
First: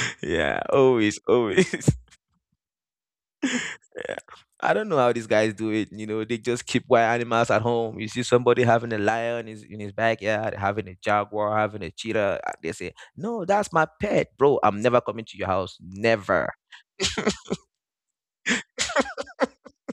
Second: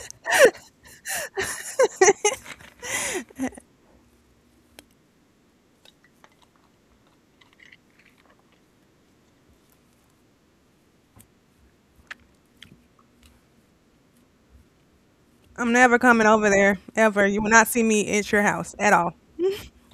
[SPEAKER 1] Yeah, always, always. Yeah. I don't know how these guys do it. You know, they just keep wild animals at home. You see somebody having a lion in his, in his backyard, having a jaguar, having a cheetah. uh, They say, "No, that's my pet, bro. I'm never coming to your house,
[SPEAKER 2] I'm never coming
[SPEAKER 1] never."
[SPEAKER 2] over there ever. You will not see me at your house at all,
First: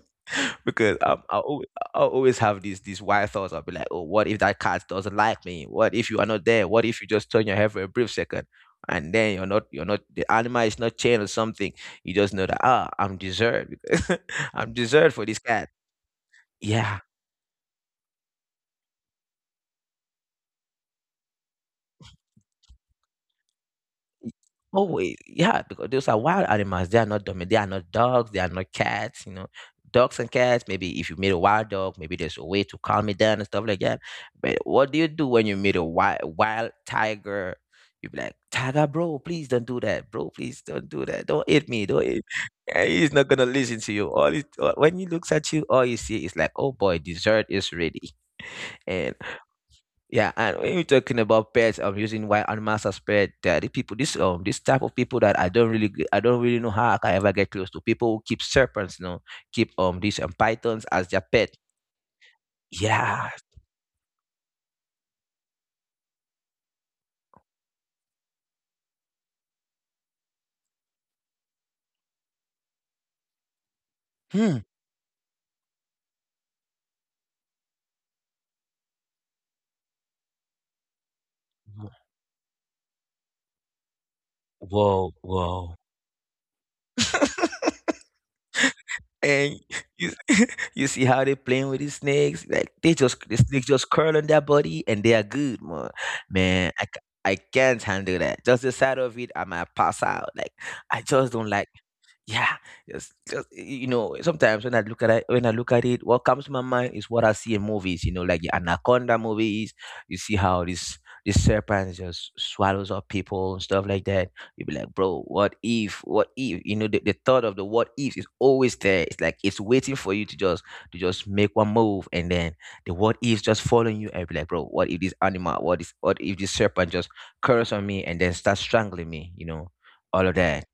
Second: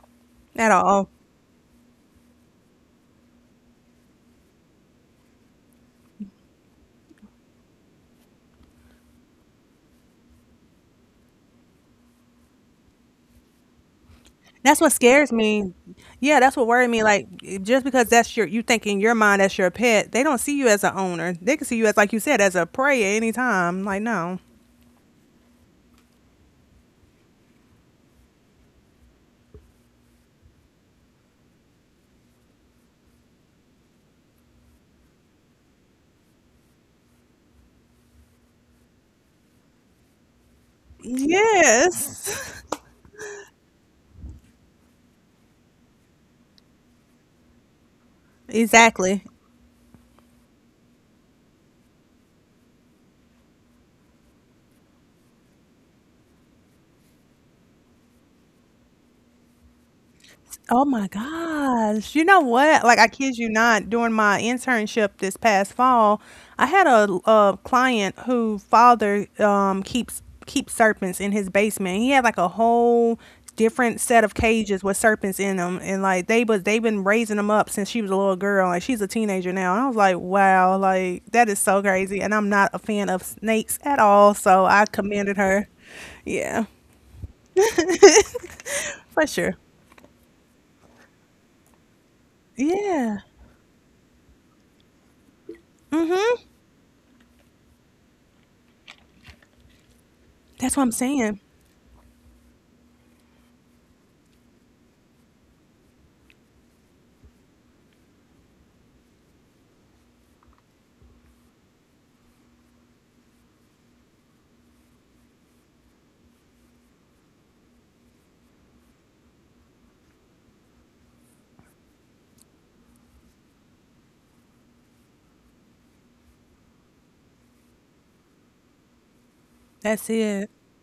[SPEAKER 2] at
[SPEAKER 1] Because
[SPEAKER 2] all.
[SPEAKER 1] um, I always, I always have these these wild thoughts. I'll be like, "Oh, what if that cat doesn't like me? What if you are not there? What if you just turn your head for a brief second, and then you're not you're not the animal is not chained or something? You just know that ah, I'm deserved." Because I'm
[SPEAKER 2] That's what
[SPEAKER 1] deserved
[SPEAKER 2] scares
[SPEAKER 1] for this
[SPEAKER 2] me.
[SPEAKER 1] cat.
[SPEAKER 2] Yeah, that's what worried me.
[SPEAKER 1] Yeah.
[SPEAKER 2] Like just because that's your you think in your mind that's your pet, they don't see you as a owner. They can see you as like you said as a prey at any time. Like no.
[SPEAKER 1] Y Always, yeah, because those are wild animals, they are not dumb. They are not dogs, they are not cats, you know? Dogs and cats, maybe if you meet a wild dog, maybe there's a way to calm it down and stuff like that, but what do you do when you meet a wild wild tiger? You be like, "Tiger, bro, please don't do that. Bro, please don't do that. Don't hit me, don't hit."
[SPEAKER 2] Yes.
[SPEAKER 1] And he's not gonna listen to you. All it When he looks at you, all you see is like, "Oh boy, dessert is ready."
[SPEAKER 2] Exactly.
[SPEAKER 1] And yeah, and when you're talking about pets, I'm using wild animals as pet. There are the people, this um, this type of people that I don't really, g- I don't really know how I can ever get close to. People who keep serpents, you know, keep um these um,
[SPEAKER 2] Oh
[SPEAKER 1] pythons
[SPEAKER 2] my
[SPEAKER 1] as their pet.
[SPEAKER 2] gosh. You know what? Like, I kid
[SPEAKER 1] Yeah.
[SPEAKER 2] you not, during my internship this past fall, I had a, a client whose father um, keeps keeps serpents in his basement. He had like a whole different set of
[SPEAKER 1] Hmm.
[SPEAKER 2] cages with serpents in them, and like they was they've been raising them up since she was a little girl, and she's a teenager now. And I was like, wow, like that is so crazy. And I'm not a fan of snakes at all, so I
[SPEAKER 1] Whoa,
[SPEAKER 2] commended her.
[SPEAKER 1] whoa.
[SPEAKER 2] Yeah, for sure.
[SPEAKER 1] And you, you see how they playing with these snakes. Like they
[SPEAKER 2] Yeah.
[SPEAKER 1] just the snakes just curl on their body and they are good, man.
[SPEAKER 2] Mm-hmm.
[SPEAKER 1] Man, I, ca- I can't handle that. Just the side of it, I might pass out. Like
[SPEAKER 2] That's what I'm
[SPEAKER 1] I just
[SPEAKER 2] saying.
[SPEAKER 1] don't like. Yeah, yes, 'cause, you know, sometimes when I look at it, when I look at it, what comes to my mind is what I see in movies. You know, like the Anaconda movies. You see how this this serpent just swallows up people and stuff like that. You be like, bro, what if? What if? You know, the, the thought of the what if is always there. It's like it's waiting for you to just to just make one move, and then the what ifs just following you. And be like, bro, what if this animal? What is? What if this serpent just curse on me and then start strangling me? You know,
[SPEAKER 2] That's
[SPEAKER 1] all of
[SPEAKER 2] it.
[SPEAKER 1] that.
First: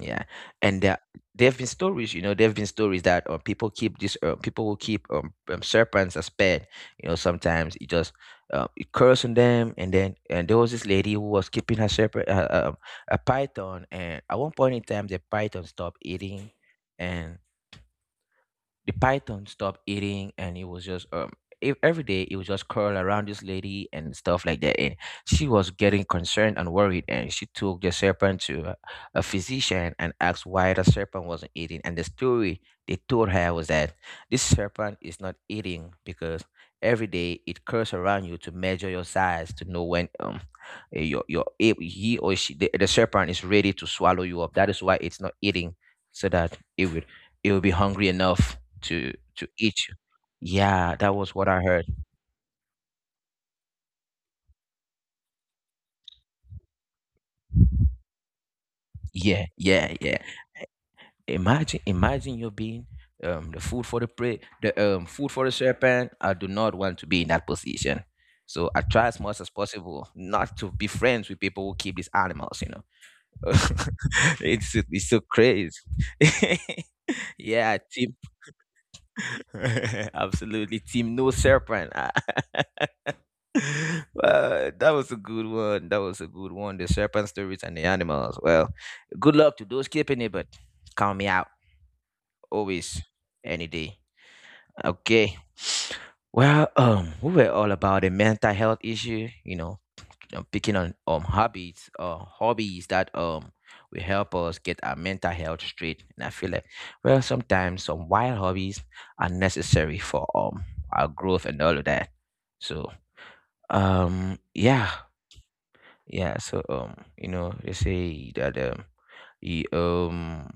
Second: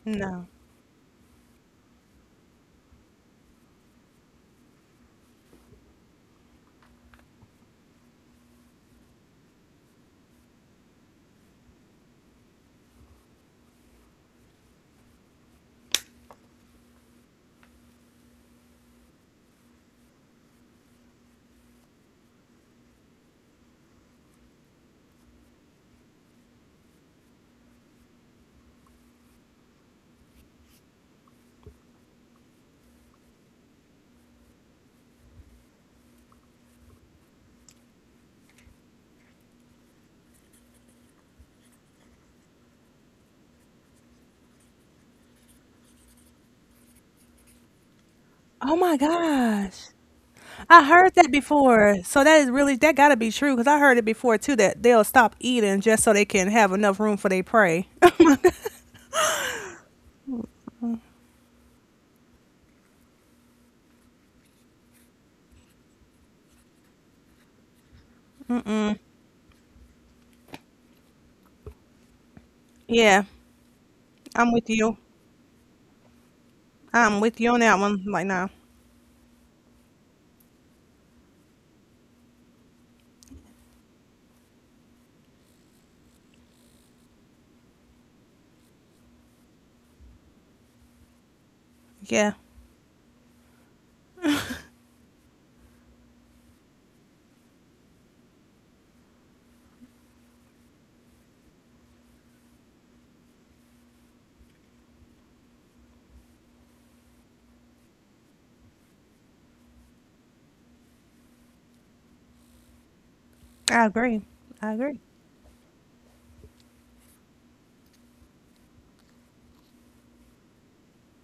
[SPEAKER 1] Yeah,
[SPEAKER 2] No.
[SPEAKER 1] and there, there have been stories, you know, there have been stories that uh, people keep this, uh, people will keep um, um, serpents as pet. You know, sometimes it just uh, it curse on them, and then and there was this lady who was keeping her serpent, uh, um, a python, and at one point in time, the python stopped eating, and the python stopped eating and it was just um ev- every day it was just curl around this lady and stuff like that, and she was getting concerned and worried, and she took the serpent to a, a physician and asked why the serpent wasn't eating, and the story they told her was that this serpent is not eating because every day it curls around you to measure your size to know when um eh, your your if he or she the, the serpent is ready to swallow you up, that is why it's not eating, so that it would it will be hungry enough
[SPEAKER 2] Oh my
[SPEAKER 1] to to
[SPEAKER 2] gosh.
[SPEAKER 1] each
[SPEAKER 2] I
[SPEAKER 1] yeah,
[SPEAKER 2] heard
[SPEAKER 1] that
[SPEAKER 2] that
[SPEAKER 1] was what I heard.
[SPEAKER 2] before. So that is really that gotta be true because I heard it before too that they'll stop eating just so they can have enough room for their prey.
[SPEAKER 1] Yeah, yeah, yeah. Imagine imagine you being um the food for the prey, the um food for the serpent. I do not want to be in that position, so I try as much as possible not to be friends with people who keep these animals, you know.
[SPEAKER 2] Yeah, I'm with
[SPEAKER 1] it's
[SPEAKER 2] you.
[SPEAKER 1] it's so crazy.
[SPEAKER 2] I'm with you on that
[SPEAKER 1] Yeah,
[SPEAKER 2] one.
[SPEAKER 1] team.
[SPEAKER 2] Like no.
[SPEAKER 1] Absolutely, team no serpent. Ah. Well, that was a good one. That was a good one. The serpent stories and the animals. Well, good luck to those keeping it, but count me out
[SPEAKER 2] Yeah,
[SPEAKER 1] always, any day. Okay. Well, um, we were all about a mental health issue, you know, um, picking on um hobbies or hobbies that um will help us get our mental health straight. And I feel like well sometimes some wild hobbies are necessary for um our growth and all of that. So
[SPEAKER 2] I agree. I agree.
[SPEAKER 1] um yeah. Yeah, so um you know they say that um you, um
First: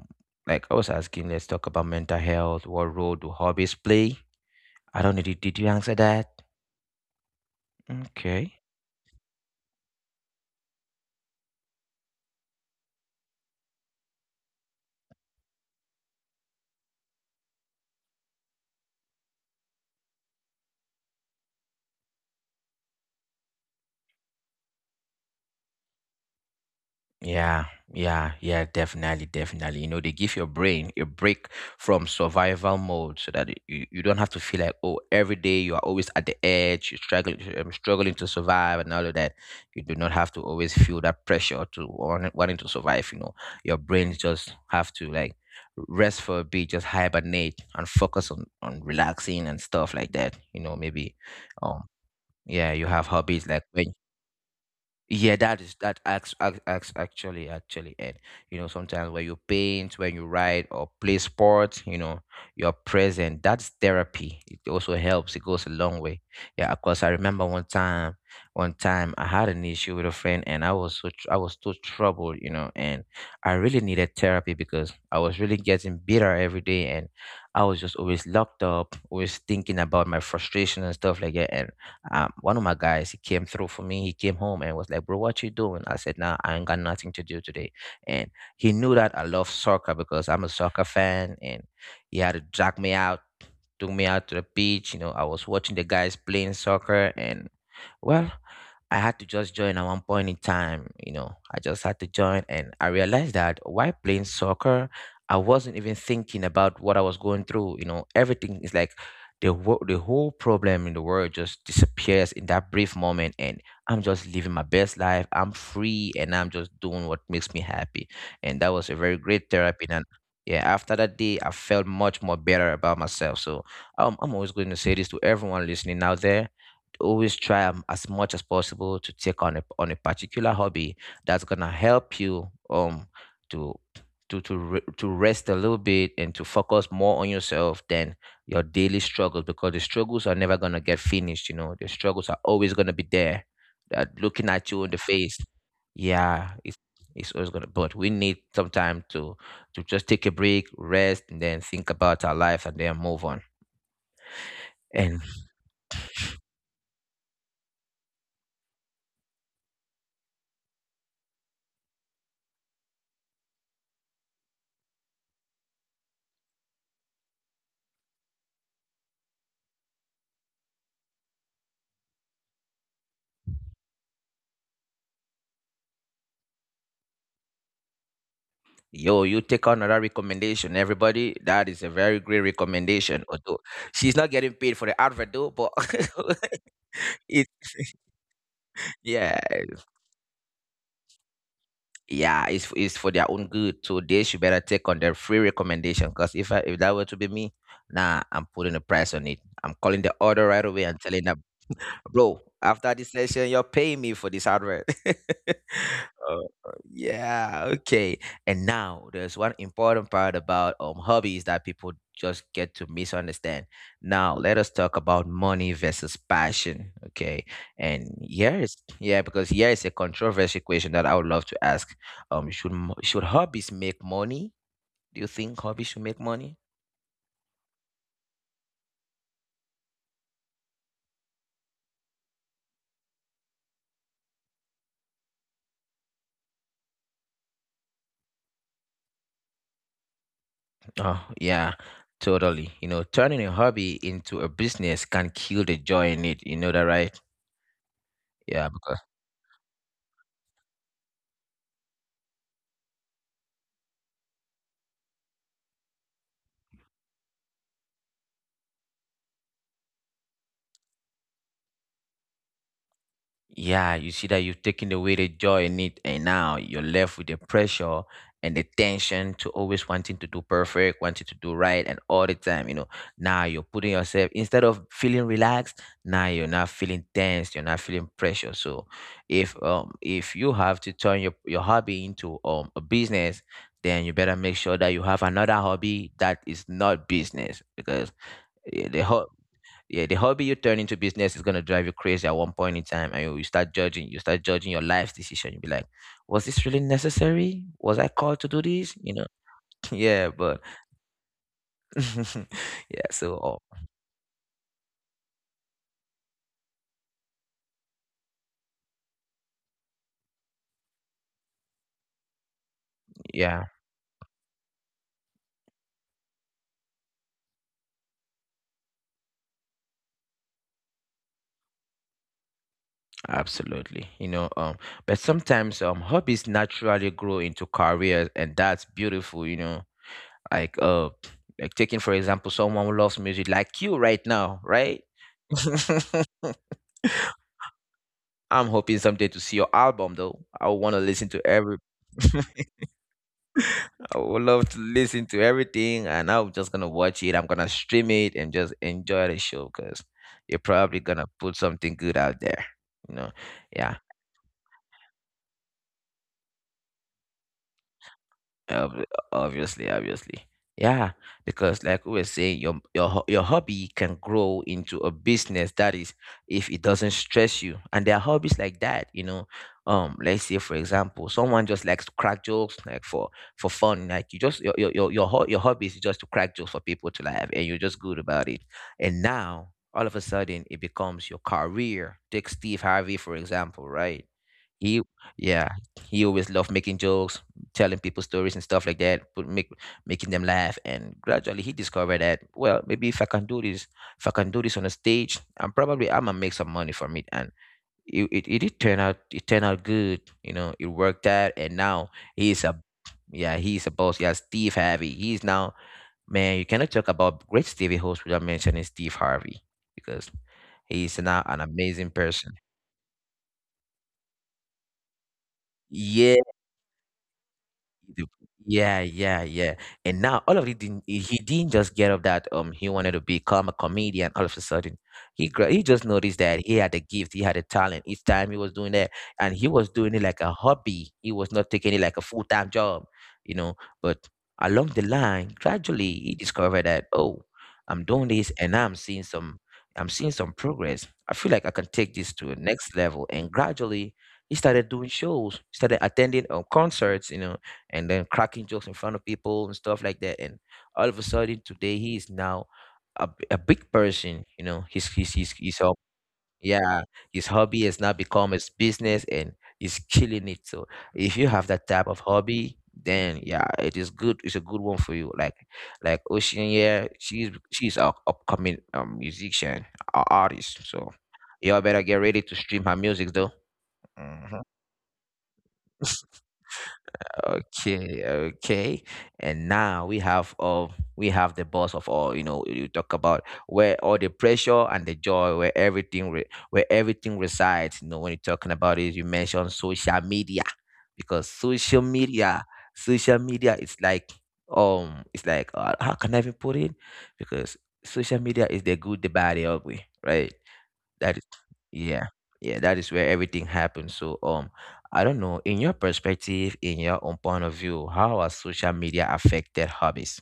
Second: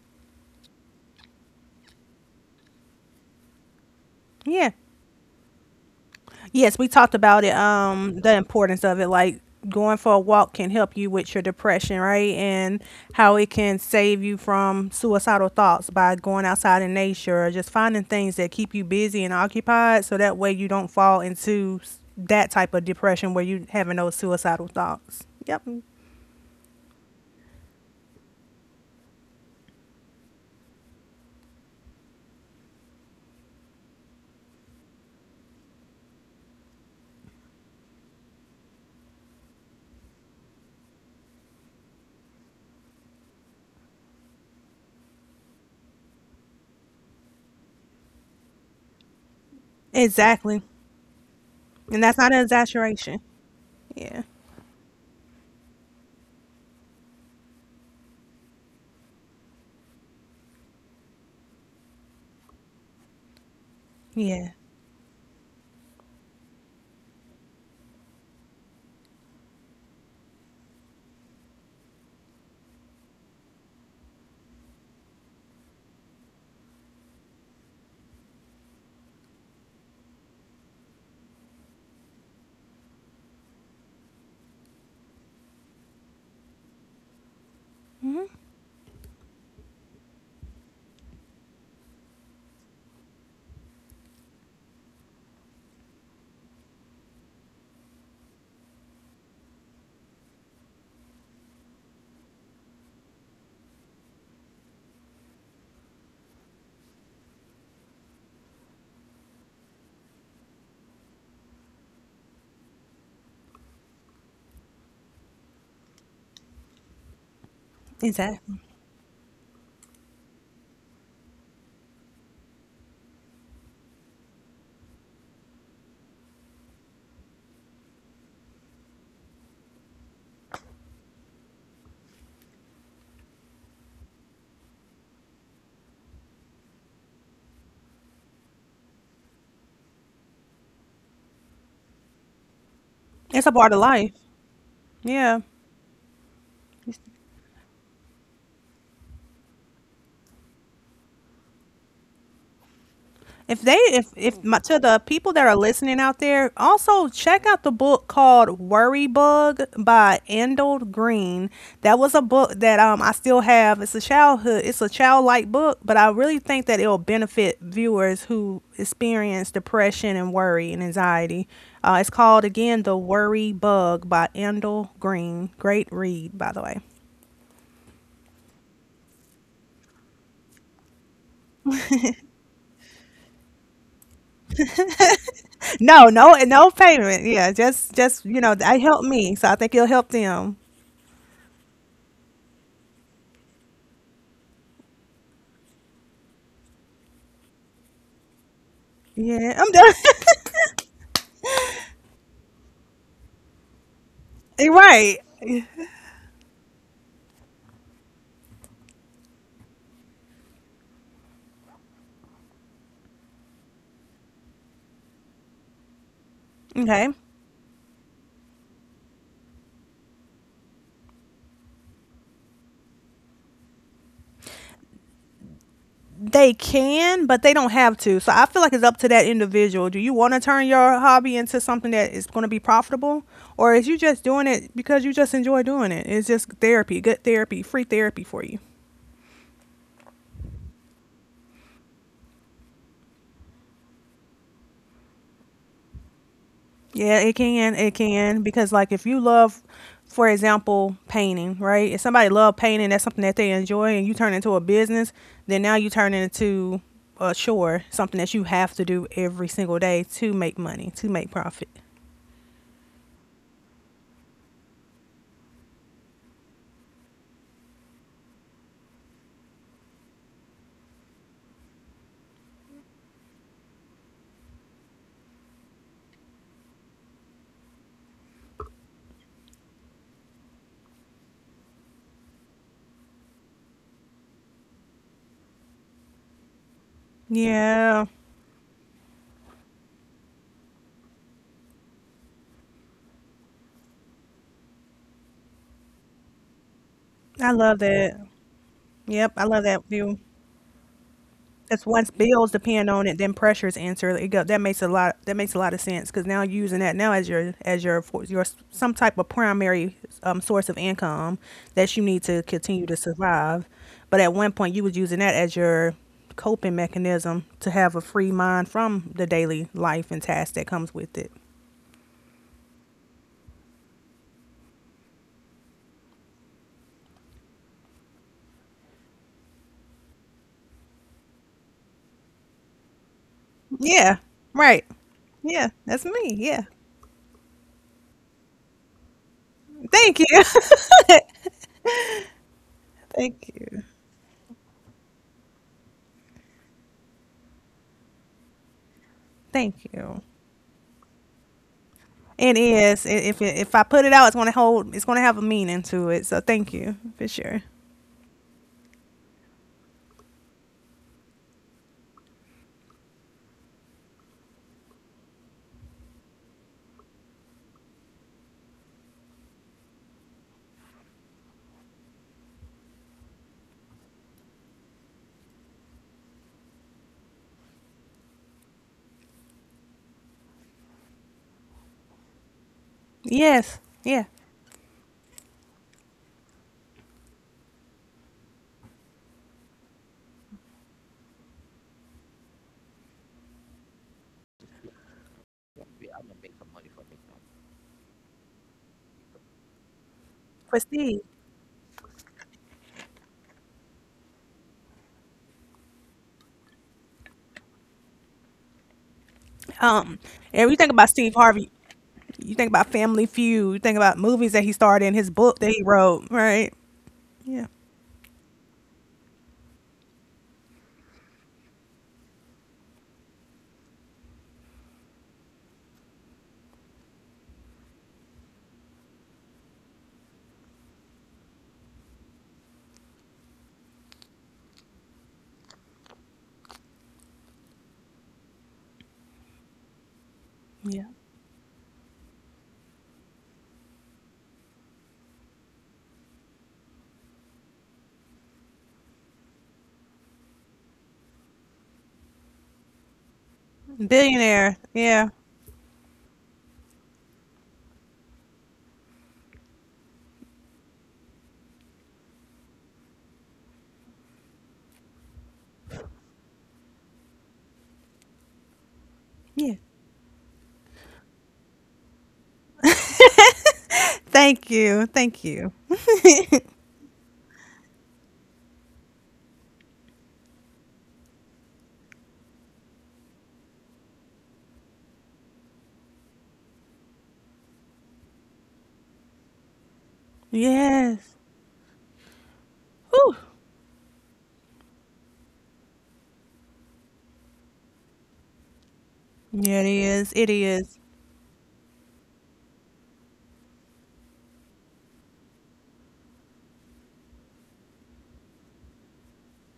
[SPEAKER 1] like I was asking, let's talk about mental health. What role do hobbies play?
[SPEAKER 2] Yeah.
[SPEAKER 1] I don't know, did, did you answer that?
[SPEAKER 2] Yes, we talked about it, um, the
[SPEAKER 1] Okay.
[SPEAKER 2] importance of it. Like going for a walk can help you with your depression, right? And how it can save you from suicidal thoughts by going outside in nature or just finding things that keep you busy and occupied so that way you don't fall into s- that type of depression where you having those suicidal thoughts. Yep.
[SPEAKER 1] Yeah, yeah, yeah, definitely, definitely. You know, they give your brain a break from survival mode so that you, you don't have to feel like, oh, every day you are always at the edge, you're struggling, um, struggling to survive and all of that. You do not have to always feel that pressure to want, wanting to survive. You know, your brain just have to like rest for a bit, just hibernate and focus on, on relaxing and stuff like that. You know, maybe,
[SPEAKER 2] Exactly.
[SPEAKER 1] um,
[SPEAKER 2] And
[SPEAKER 1] yeah,
[SPEAKER 2] that's
[SPEAKER 1] you
[SPEAKER 2] not an
[SPEAKER 1] have hobbies like
[SPEAKER 2] exaggeration.
[SPEAKER 1] when
[SPEAKER 2] Yeah.
[SPEAKER 1] yeah, that is that acts, acts, acts actually actually it. You know, sometimes when you paint, when you write or play sports, you know, you're present. That's therapy. It also
[SPEAKER 2] Yeah.
[SPEAKER 1] helps. It goes a long way. Yeah, of course. I remember one time, one time I had an issue with a friend, and I was so tr- I was so troubled, you know, and I really needed therapy because I was really getting bitter every day, and I was just always locked up, always thinking about my frustration and stuff like that, and um, one of my guys, he came through for me, he came home and was like, bro, what you doing? I said, nah, I ain't got nothing to do today. And he
[SPEAKER 2] Mm-hmm.
[SPEAKER 1] knew that I love soccer because I'm a soccer fan, and he had to drag me out, took me out to the beach, you know, I was watching the guys playing soccer and well I had to just join at one point in time, you know. I just had to join and I realized that while playing soccer, I wasn't even thinking about what I was going through, you know. Everything is like the wo- the whole problem in the world just disappears in that brief moment. And I'm just living my best life. I'm free and I'm just doing what makes me happy, and that was a
[SPEAKER 2] Exactly.
[SPEAKER 1] very great therapy. And yeah, after that day I felt much more better about myself. So um, I'm always going to say this to everyone listening out there, always try um, as much as possible to take on a, on a particular hobby that's gonna help you um to to to re- to rest a little bit and to focus more on yourself than your daily struggles, because the struggles are never going to get finished. You know, the struggles are always going to be there,
[SPEAKER 2] It's a
[SPEAKER 1] that
[SPEAKER 2] part of
[SPEAKER 1] looking
[SPEAKER 2] life.
[SPEAKER 1] at you in the face.
[SPEAKER 2] Yeah.
[SPEAKER 1] Yeah, it's it's always going to, but we need some time to to just take a break, rest, and then think about our life and then move on.
[SPEAKER 2] If they, if if my,
[SPEAKER 1] And
[SPEAKER 2] to the people that are listening out there, also check out the book called "Worry Bug" by Endel Green. That was a book that um I still have. It's a childhood, it's a childlike book, but I really think that it'll benefit viewers who experience depression and worry and anxiety. Uh, it's called again "The Worry Bug" by Endel Green. Great read, by the way.
[SPEAKER 1] yo, you take on another recommendation, everybody. That is a very great recommendation, although she's not getting paid for the advert though. But
[SPEAKER 2] No, no, and no
[SPEAKER 1] it
[SPEAKER 2] payment. Yeah, just just you know
[SPEAKER 1] yeah.
[SPEAKER 2] that helped me, so I think it'll help them.
[SPEAKER 1] Yeah, it's f- it's for their own good. So they should better take on their free recommendation. Cause if I, if that were to be me, nah, I'm putting a price on it. I'm calling the
[SPEAKER 2] Yeah, I'm
[SPEAKER 1] order
[SPEAKER 2] done.
[SPEAKER 1] right away and telling them, bro, after this session, you're paying me for this hardware.
[SPEAKER 2] Right.
[SPEAKER 1] Uh, yeah, okay. And now there's one important part about um hobbies that people just get to misunderstand. Now let us talk about money versus passion. Okay.
[SPEAKER 2] Okay.
[SPEAKER 1] And yes, yeah, because here is a controversial question that I would love to ask. Um, should mo- should hobbies make money? Do you think hobbies should make money?
[SPEAKER 2] They can, but they don't have to. So I feel like it's up to that individual. Do you want to turn your hobby into something that is going to be profitable? Or is you just doing it because you just enjoy doing it? It's just therapy, good therapy, free therapy for you.
[SPEAKER 1] Oh, yeah, totally. You know, turning a hobby into a business can kill the joy in it. You know that, right?
[SPEAKER 2] Yeah, it can. It
[SPEAKER 1] Yeah, because
[SPEAKER 2] can. Because, like, if you love, for example, painting, right? If somebody love painting, that's something that they enjoy, and you turn it into a business, then now you turn it into a chore, something that you have to do every single day to make money, to make profit.
[SPEAKER 1] yeah, you see that you've taken away the joy in it, and now you're left with the pressure and the tension to always wanting to do perfect, wanting to do right, and all the time, you know. Now you're putting yourself, instead of feeling relaxed, now you're not feeling tense, you're not feeling pressure. So, if um if you have to turn your your hobby into um a business, then you better make sure that you have another hobby that is not business. Because
[SPEAKER 2] Yeah,
[SPEAKER 1] yeah, the ho- yeah, the hobby you turn into business is gonna drive you crazy at one point in time, and you, you start judging. You start judging your life's decision. You'll be like, "Was this really necessary? Was
[SPEAKER 2] I
[SPEAKER 1] I
[SPEAKER 2] love
[SPEAKER 1] called to do
[SPEAKER 2] that.
[SPEAKER 1] this?" You know?
[SPEAKER 2] Yep, I love
[SPEAKER 1] Yeah,
[SPEAKER 2] that
[SPEAKER 1] but
[SPEAKER 2] view. That's once bills
[SPEAKER 1] yeah. So
[SPEAKER 2] depend on it,
[SPEAKER 1] uh,
[SPEAKER 2] then pressures answer. It go, that makes a lot. That makes a lot of sense because now you're using that now as your as your for- your s- some type of primary um, source of income that you need to continue to
[SPEAKER 1] yeah,
[SPEAKER 2] survive. But at one point, you was using that as your coping mechanism to have a free mind from the daily life and tasks that comes with it.
[SPEAKER 1] absolutely. You know, um, but sometimes um, hobbies naturally grow into careers, and that's beautiful. You know, like uh, like taking for example, someone who loves music, like you right now,
[SPEAKER 2] Yeah,
[SPEAKER 1] right?
[SPEAKER 2] right. Yeah, that's me. Yeah.
[SPEAKER 1] I'm hoping someday to see your album though. I
[SPEAKER 2] Thank you.
[SPEAKER 1] want to listen to every
[SPEAKER 2] Thank
[SPEAKER 1] I
[SPEAKER 2] you.
[SPEAKER 1] would love to listen to everything, and I'm just gonna watch it. I'm gonna stream it and just enjoy the show, because
[SPEAKER 2] Thank
[SPEAKER 1] you're
[SPEAKER 2] you.
[SPEAKER 1] probably gonna put something good out there.
[SPEAKER 2] It
[SPEAKER 1] You know,
[SPEAKER 2] is. I- If
[SPEAKER 1] yeah.
[SPEAKER 2] it, if I put it out, it's gonna hold. It's gonna have a meaning to it. So thank you for sure.
[SPEAKER 1] Ob- Obviously, obviously. Yeah, because like we were saying, your your ho- your hobby can grow into a business. That is, if it doesn't stress you. And there are hobbies like that, you know. Um, let's say for example, someone just likes to crack jokes, like for for fun. Like you just your your your your, ho- your hobby is just to crack jokes for people to laugh, and you're just good about it. And now all of a sudden, it becomes your career. Take Steve Harvey for example, right?
[SPEAKER 2] Yes. Yeah.
[SPEAKER 1] He yeah, he always loved making jokes, telling people stories and stuff like that, but make making them laugh. And gradually he discovered that, well, maybe if I can do this, if I can do this on a stage, I'm probably I'm gonna make some money from it. And it, it, it did turn out, it turned out good. You know, it worked
[SPEAKER 2] For
[SPEAKER 1] out. And
[SPEAKER 2] Steve.
[SPEAKER 1] now he's a yeah, he's a boss. Yeah, Steve Harvey. He's now Man, you cannot talk about great Stevie host without mentioning Steve Harvey, because
[SPEAKER 2] Um.
[SPEAKER 1] he's
[SPEAKER 2] And
[SPEAKER 1] now
[SPEAKER 2] you
[SPEAKER 1] an
[SPEAKER 2] think about Steve
[SPEAKER 1] amazing
[SPEAKER 2] Harvey.
[SPEAKER 1] person.
[SPEAKER 2] You think about Family Feud. You think about movies that he starred in. His book
[SPEAKER 1] Yeah.
[SPEAKER 2] that he wrote. Right.
[SPEAKER 1] The-
[SPEAKER 2] Yeah.
[SPEAKER 1] Yeah, yeah, yeah. And now all of it didn't, he he didn't just get up that um he wanted to become a comedian all of a sudden. He gra- he just noticed that he had a gift, he had a talent. Each time he was doing that, and he was doing it like a hobby. He was not taking it like a full time job, you know. But along the line, gradually he discovered that, oh, I'm doing this, and I'm seeing some I'm seeing some progress. I feel like
[SPEAKER 2] Yeah.
[SPEAKER 1] I can take this to a next level. And gradually he started doing shows, started attending um, concerts, you know, and then cracking jokes in front of people and stuff like that. And all of a sudden today he is now a, b- a big person, you know. His his
[SPEAKER 2] Billionaire.
[SPEAKER 1] his his
[SPEAKER 2] Yeah.
[SPEAKER 1] hob- yeah, his hobby has now become his business, and he's killing it. So if you have that type of hobby, then yeah, it is good. It's a good one for you. Like like Ocean, yeah, she's she's a upcoming um, musician, a
[SPEAKER 2] Yeah.
[SPEAKER 1] artist. So y'all better get ready to stream her music though. Mhm.
[SPEAKER 2] Thank you. Thank you.
[SPEAKER 1] Okay, okay. And now we have uh, we have the boss of all, you know. You talk about where all the pressure and the joy, where everything re- where everything resides. You know, when you're talking about it, you mention social media. Because
[SPEAKER 2] Yes.
[SPEAKER 1] social media, social media is
[SPEAKER 2] Whew.
[SPEAKER 1] like um it's like uh, how can I even put it? Because social media is the good, the bad, the ugly,
[SPEAKER 2] Yeah, it
[SPEAKER 1] right?
[SPEAKER 2] is. It
[SPEAKER 1] That is,
[SPEAKER 2] is.
[SPEAKER 1] yeah, yeah, that is where everything happens. So, um, I don't know, in your perspective, in your own point of view, how has social media affected hobbies?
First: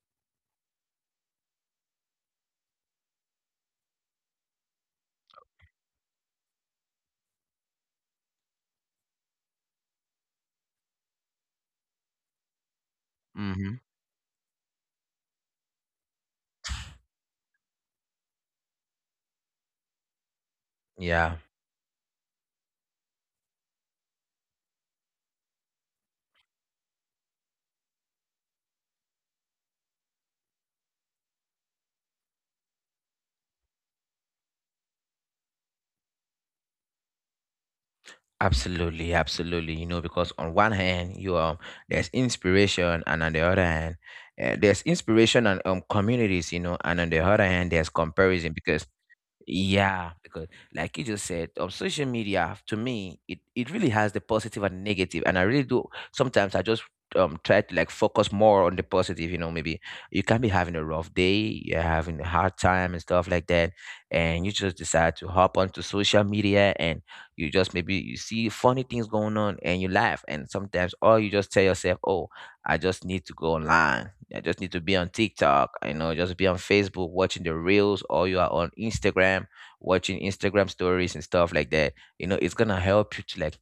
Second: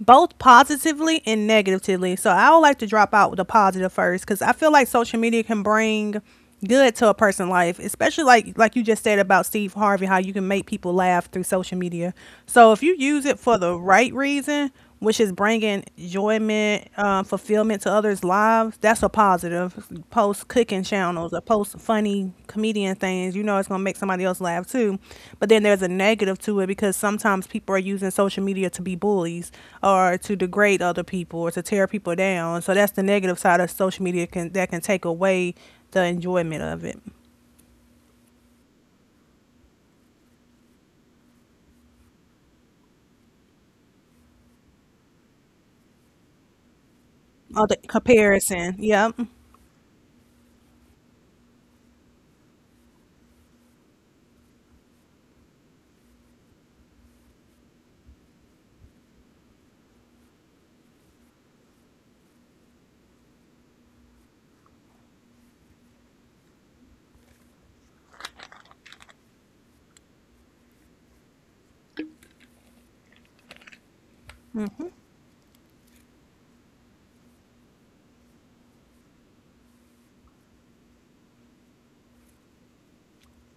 [SPEAKER 2] Both positively and negatively. So I would like to drop out with the positive first because I feel like social media can bring good to a person's life, especially like like you just said about Steve Harvey, how you can make people laugh through social media. So if you use it for the
[SPEAKER 1] Mm-hmm.
[SPEAKER 2] right reason, which is bringing enjoyment, um, fulfillment to others' lives, that's a positive. Post cooking channels
[SPEAKER 1] Yeah,
[SPEAKER 2] or post funny comedian things. You know it's gonna make somebody else laugh too. But then there's a negative to it because sometimes people are using social media to be bullies or to degrade other people or to tear people down. So that's the negative side of social media can that can take away the enjoyment of it.
[SPEAKER 1] absolutely, absolutely. You know, because on one hand, you um, there's inspiration, and on the other hand, uh, there's inspiration and um communities. You know, and on the other
[SPEAKER 2] Or
[SPEAKER 1] hand,
[SPEAKER 2] the
[SPEAKER 1] there's comparison.
[SPEAKER 2] comparison.
[SPEAKER 1] Because
[SPEAKER 2] Yep.
[SPEAKER 1] yeah, because like you just said, on social media, to me, it, it really has the positive and negative, negative. And I really do. Sometimes I just um try to like focus more on the positive. You know, maybe you can be having a rough day, you're having a hard time and stuff like that, and you just decide to hop onto social media, and you just maybe you see funny things going on and you laugh. And sometimes, or you just tell yourself, oh, I just need to go online I just need to
[SPEAKER 2] Hmm.
[SPEAKER 1] be on TikTok, you know, just be on Facebook watching the reels, or you are on Instagram watching Instagram stories and stuff like that. You know, it's gonna help you to like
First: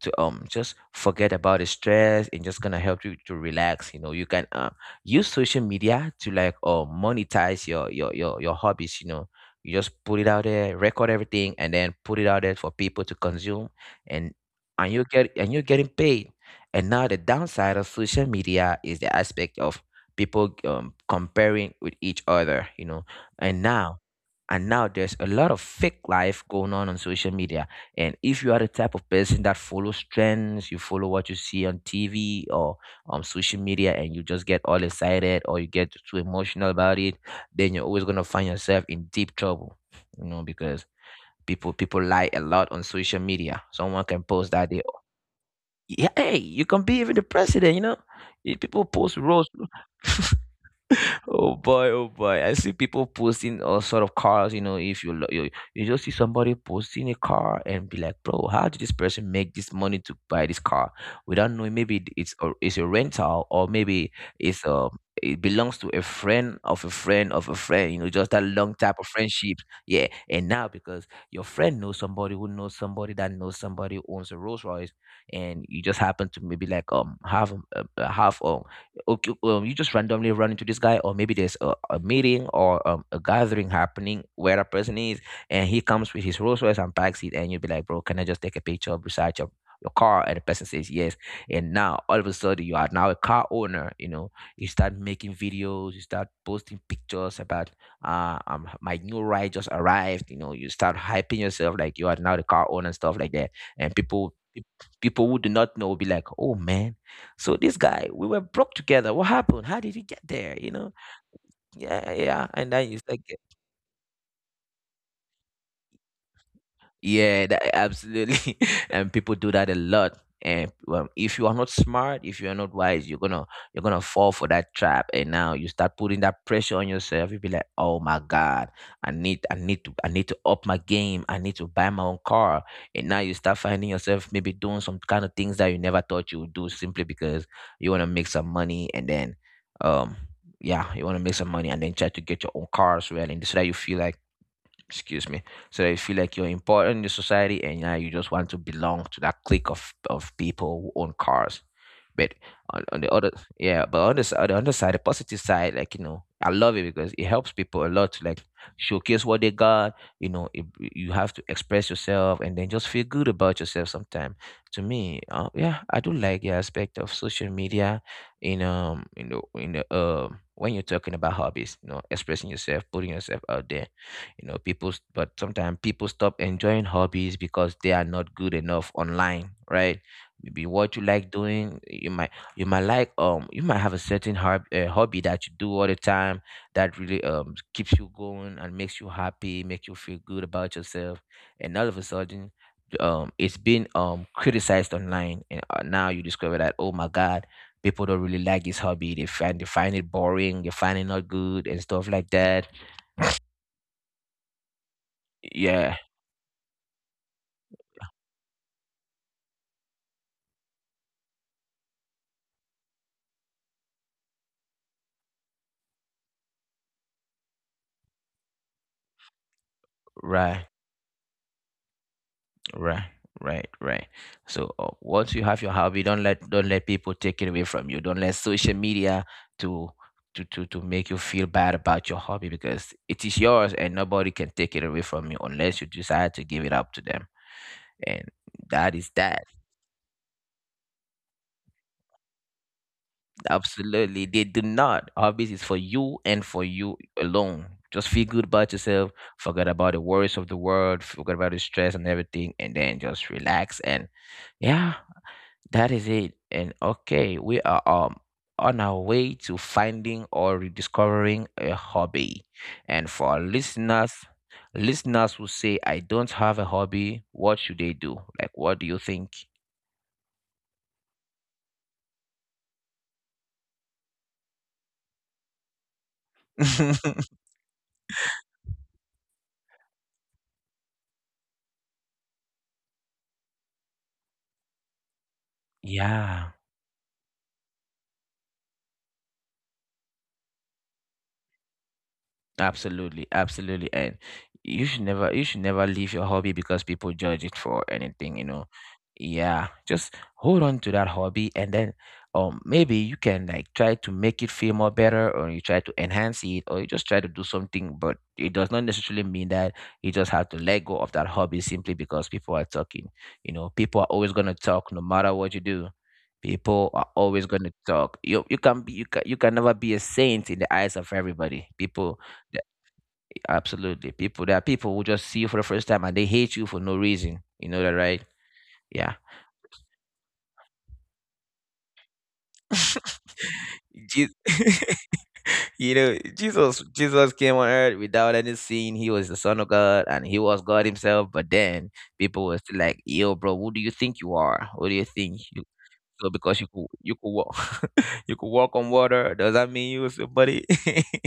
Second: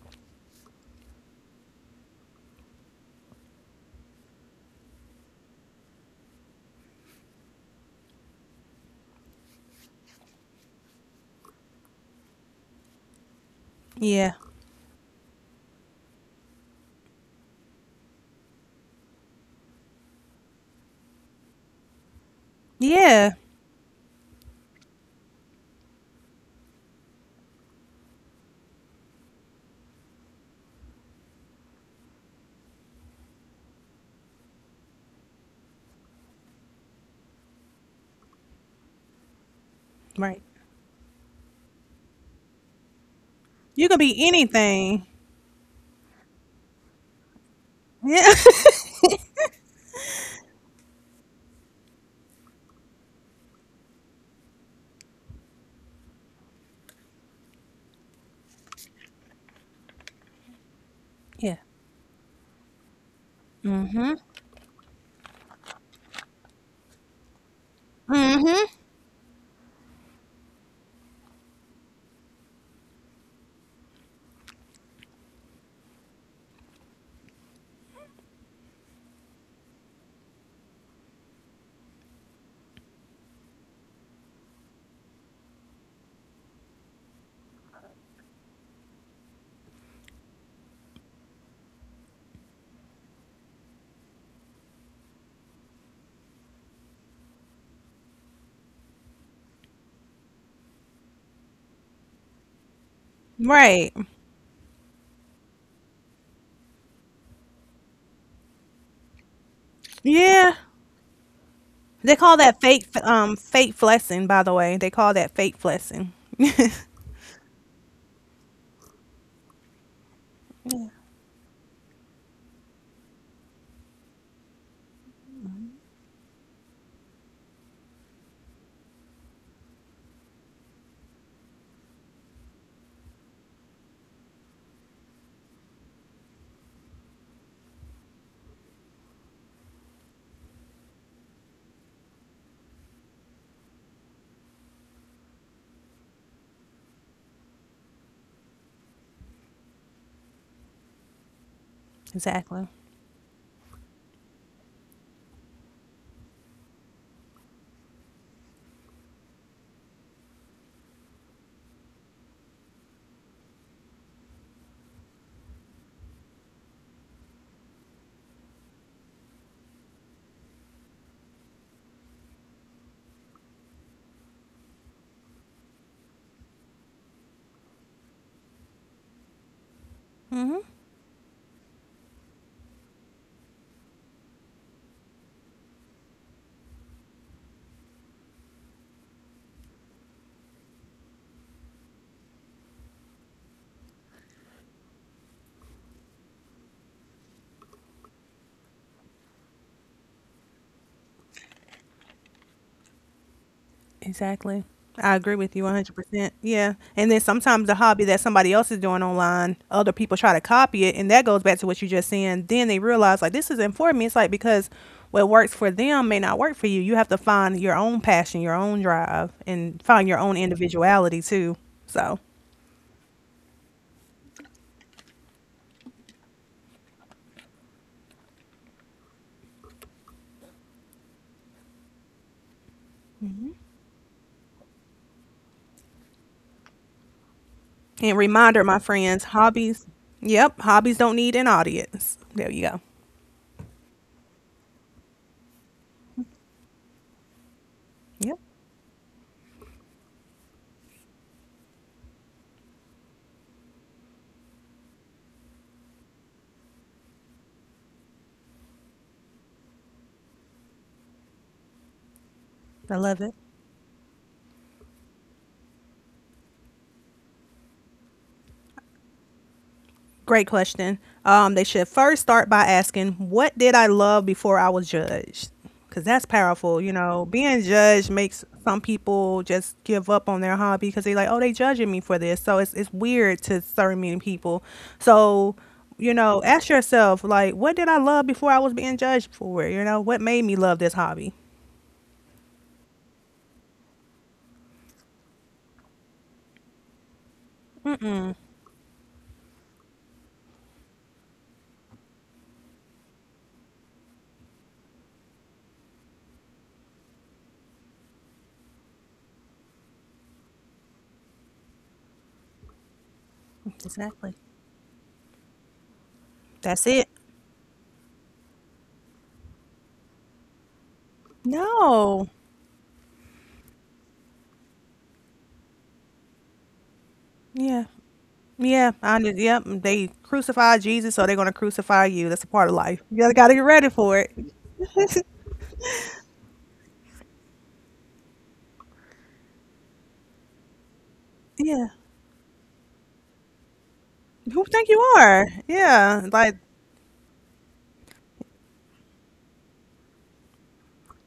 [SPEAKER 1] to um just forget about the stress, and just gonna help you to relax. You know, you can um use social media to like uh, monetize your your your your hobbies. You know, you just put it out there, record everything, and then put it out there for people to consume, and
[SPEAKER 2] Yeah.
[SPEAKER 1] and you get and you're getting paid. And now the downside of social media is the aspect of people um, comparing with each other, you know.
[SPEAKER 2] Yeah.
[SPEAKER 1] And now and now there's a lot of fake life going on on social media. And if you are the type of person that follows trends, you follow what you see on TV or on social media, and you just get all excited or you get too emotional about it, then you're always going to find yourself in deep trouble. You
[SPEAKER 2] Right.
[SPEAKER 1] know, because people people lie a lot on social media.
[SPEAKER 2] You can
[SPEAKER 1] Someone can
[SPEAKER 2] be
[SPEAKER 1] post that they
[SPEAKER 2] anything.
[SPEAKER 1] yeah, hey, you can be even the president, you know.
[SPEAKER 2] Yeah.
[SPEAKER 1] Eh, people post roles. Oh boy, oh boy. I see people posting all sort of cars, you know, if you lo- you, you just see somebody posting a car and be like, "Bro, how did this person make this money to buy this car?"
[SPEAKER 2] Yeah.
[SPEAKER 1] Without knowing, maybe it- it's a, it's a rental, or
[SPEAKER 2] Mhm.
[SPEAKER 1] maybe it's a it belongs to a friend of a friend of a friend, you know, just that
[SPEAKER 2] Mhm.
[SPEAKER 1] long type of friendship. Yeah. And now because your friend knows somebody who knows somebody that knows somebody who owns a Rolls Royce, and you just happen to maybe like um have um, uh, have um okay, um, you just randomly run into this guy, or maybe there's a, a meeting or um, a gathering happening where a person is, and he comes with his Rolls Royce and backseat, and you'll be like, bro, can I just take a picture beside your your car? And the person says yes, and now all of a sudden you are now a car owner. You know, you start making videos, you start posting pictures about uh, um, my new ride just arrived. You know, you start hyping yourself like you are now the car owner and stuff like that,
[SPEAKER 2] Right.
[SPEAKER 1] and people. People who do not know will be like, "Oh man, so this guy, we were broke together. What happened? How did he get
[SPEAKER 2] Yeah.
[SPEAKER 1] there?" You know?
[SPEAKER 2] They
[SPEAKER 1] Yeah,
[SPEAKER 2] call
[SPEAKER 1] yeah.
[SPEAKER 2] that
[SPEAKER 1] And
[SPEAKER 2] fake,
[SPEAKER 1] then you start
[SPEAKER 2] um, fake flexing. By the way, they call that fake flexing.
[SPEAKER 1] yeah, that, absolutely. And people do that a lot. And um, if you are not smart, if you are not wise, you're gonna you're gonna fall for that trap. And now you start putting that pressure on yourself. you be like, "Oh my God, I need I need to I need to up my game. I need to buy my own car." And now you start finding yourself maybe doing some kind of things that you never thought you would do simply because you want to make some money. And then, um, yeah, you want to make some money and then try to get your own car as well, and so that you feel like excuse me so that you feel like you're important in the society, and now you just want to belong to that clique of of people who own cars, but
[SPEAKER 2] Exactly.
[SPEAKER 1] on, on the other yeah, but on this on the other side, the positive side, like, you know, I love it because it helps people a lot to, like, showcase what they got. You know it, you have to express yourself and then just feel good about yourself sometime. To me, uh, yeah, I do like the aspect of social media in um in the in the um when you're talking about hobbies, you know, expressing yourself, putting yourself out there. You know, people s- but sometimes people stop enjoying hobbies because they are not good enough online, right?
[SPEAKER 2] Hmm.
[SPEAKER 1] Maybe what you like doing, you might you might like, um you might have a certain hob- uh, hobby that you do all the time, that really um keeps you going and makes you happy, make you feel good about yourself, and all of a sudden, um it's been um criticized online, and uh, now you discover that, oh my God, people don't really like this hobby. They find they find it boring, they find it not good and stuff like that.
[SPEAKER 2] Exactly. I agree with you
[SPEAKER 1] Yeah.
[SPEAKER 2] one hundred percent. Yeah. And then sometimes the hobby that somebody else is doing online, other people try to copy it. And that goes back to what you just saying. Then they realize, like, this isn't for me. It's like because what works for them may not work for you. You have to find your own passion, your own drive, and find your own
[SPEAKER 1] Right.
[SPEAKER 2] individuality too. So,
[SPEAKER 1] Right, right, right. So, uh, once you have your hobby, don't let don't let people take it away from you. Don't let social media to to to to make you feel bad about your hobby, because it is yours and nobody can take it away from you unless you decide to give it up to them.
[SPEAKER 2] and reminder,
[SPEAKER 1] And
[SPEAKER 2] my friends,
[SPEAKER 1] that is that.
[SPEAKER 2] hobbies, yep, hobbies don't need an audience. There you go.
[SPEAKER 1] Absolutely, they do not. Hobbies is for you and for you alone. Just
[SPEAKER 2] Yep,
[SPEAKER 1] feel good about yourself. Forget about the worries of the world. Forget about the stress and everything, and then just relax and yeah. That is it. And okay, we are um on our way to finding or rediscovering a hobby.
[SPEAKER 2] I
[SPEAKER 1] And
[SPEAKER 2] love it.
[SPEAKER 1] for our listeners, listeners who say, I don't have a hobby, what should they do? Like, what do you think?
[SPEAKER 2] Great question. Um, they should first start by asking, "What did I love before I was judged?" Because that's powerful. You know, being judged makes some people just give up on their hobby because they're like, "Oh, they judging me for this." So it's it's weird to certain many people. So you know,
[SPEAKER 1] Yeah.
[SPEAKER 2] ask yourself, like, what did I love before I was being judged for? It? You know, what made me love this hobby?
[SPEAKER 1] Absolutely, absolutely. And you should never you should never leave your hobby because people judge it, for
[SPEAKER 2] Mm-mm.
[SPEAKER 1] anything, you know. Yeah, just hold on to that hobby, and then, um maybe you can, like, try to make it feel more better, or you try to enhance it, or you just try to do something, but it does not necessarily mean that you just have to let go of that hobby simply because people are talking. You know, people are
[SPEAKER 2] Exactly.
[SPEAKER 1] always going to talk no matter what you do.
[SPEAKER 2] That's
[SPEAKER 1] People
[SPEAKER 2] it.
[SPEAKER 1] are always going to talk. You you can be, you can, you can never be a saint in the eyes of everybody. People,
[SPEAKER 2] No.
[SPEAKER 1] yeah, absolutely. People, there are people who just see you for the first time and they hate you for no reason. You
[SPEAKER 2] Yeah.
[SPEAKER 1] know that, right?
[SPEAKER 2] Yeah,
[SPEAKER 1] Yeah.
[SPEAKER 2] I just, yep. They crucified Jesus, so they're gonna crucify you. That's a part of life. You gotta gotta get ready for
[SPEAKER 1] Je-
[SPEAKER 2] it.
[SPEAKER 1] You know, Jesus, Jesus came on earth without any sin. He was the Son of God, and He was God Himself. But
[SPEAKER 2] Yeah.
[SPEAKER 1] then people were still like, "Yo, bro, who do you think you
[SPEAKER 2] Who
[SPEAKER 1] are?
[SPEAKER 2] think
[SPEAKER 1] Who do
[SPEAKER 2] you
[SPEAKER 1] you think
[SPEAKER 2] are?
[SPEAKER 1] you?"
[SPEAKER 2] Yeah.
[SPEAKER 1] So
[SPEAKER 2] Like
[SPEAKER 1] because you could you could walk, you could walk on water, does that mean you were somebody?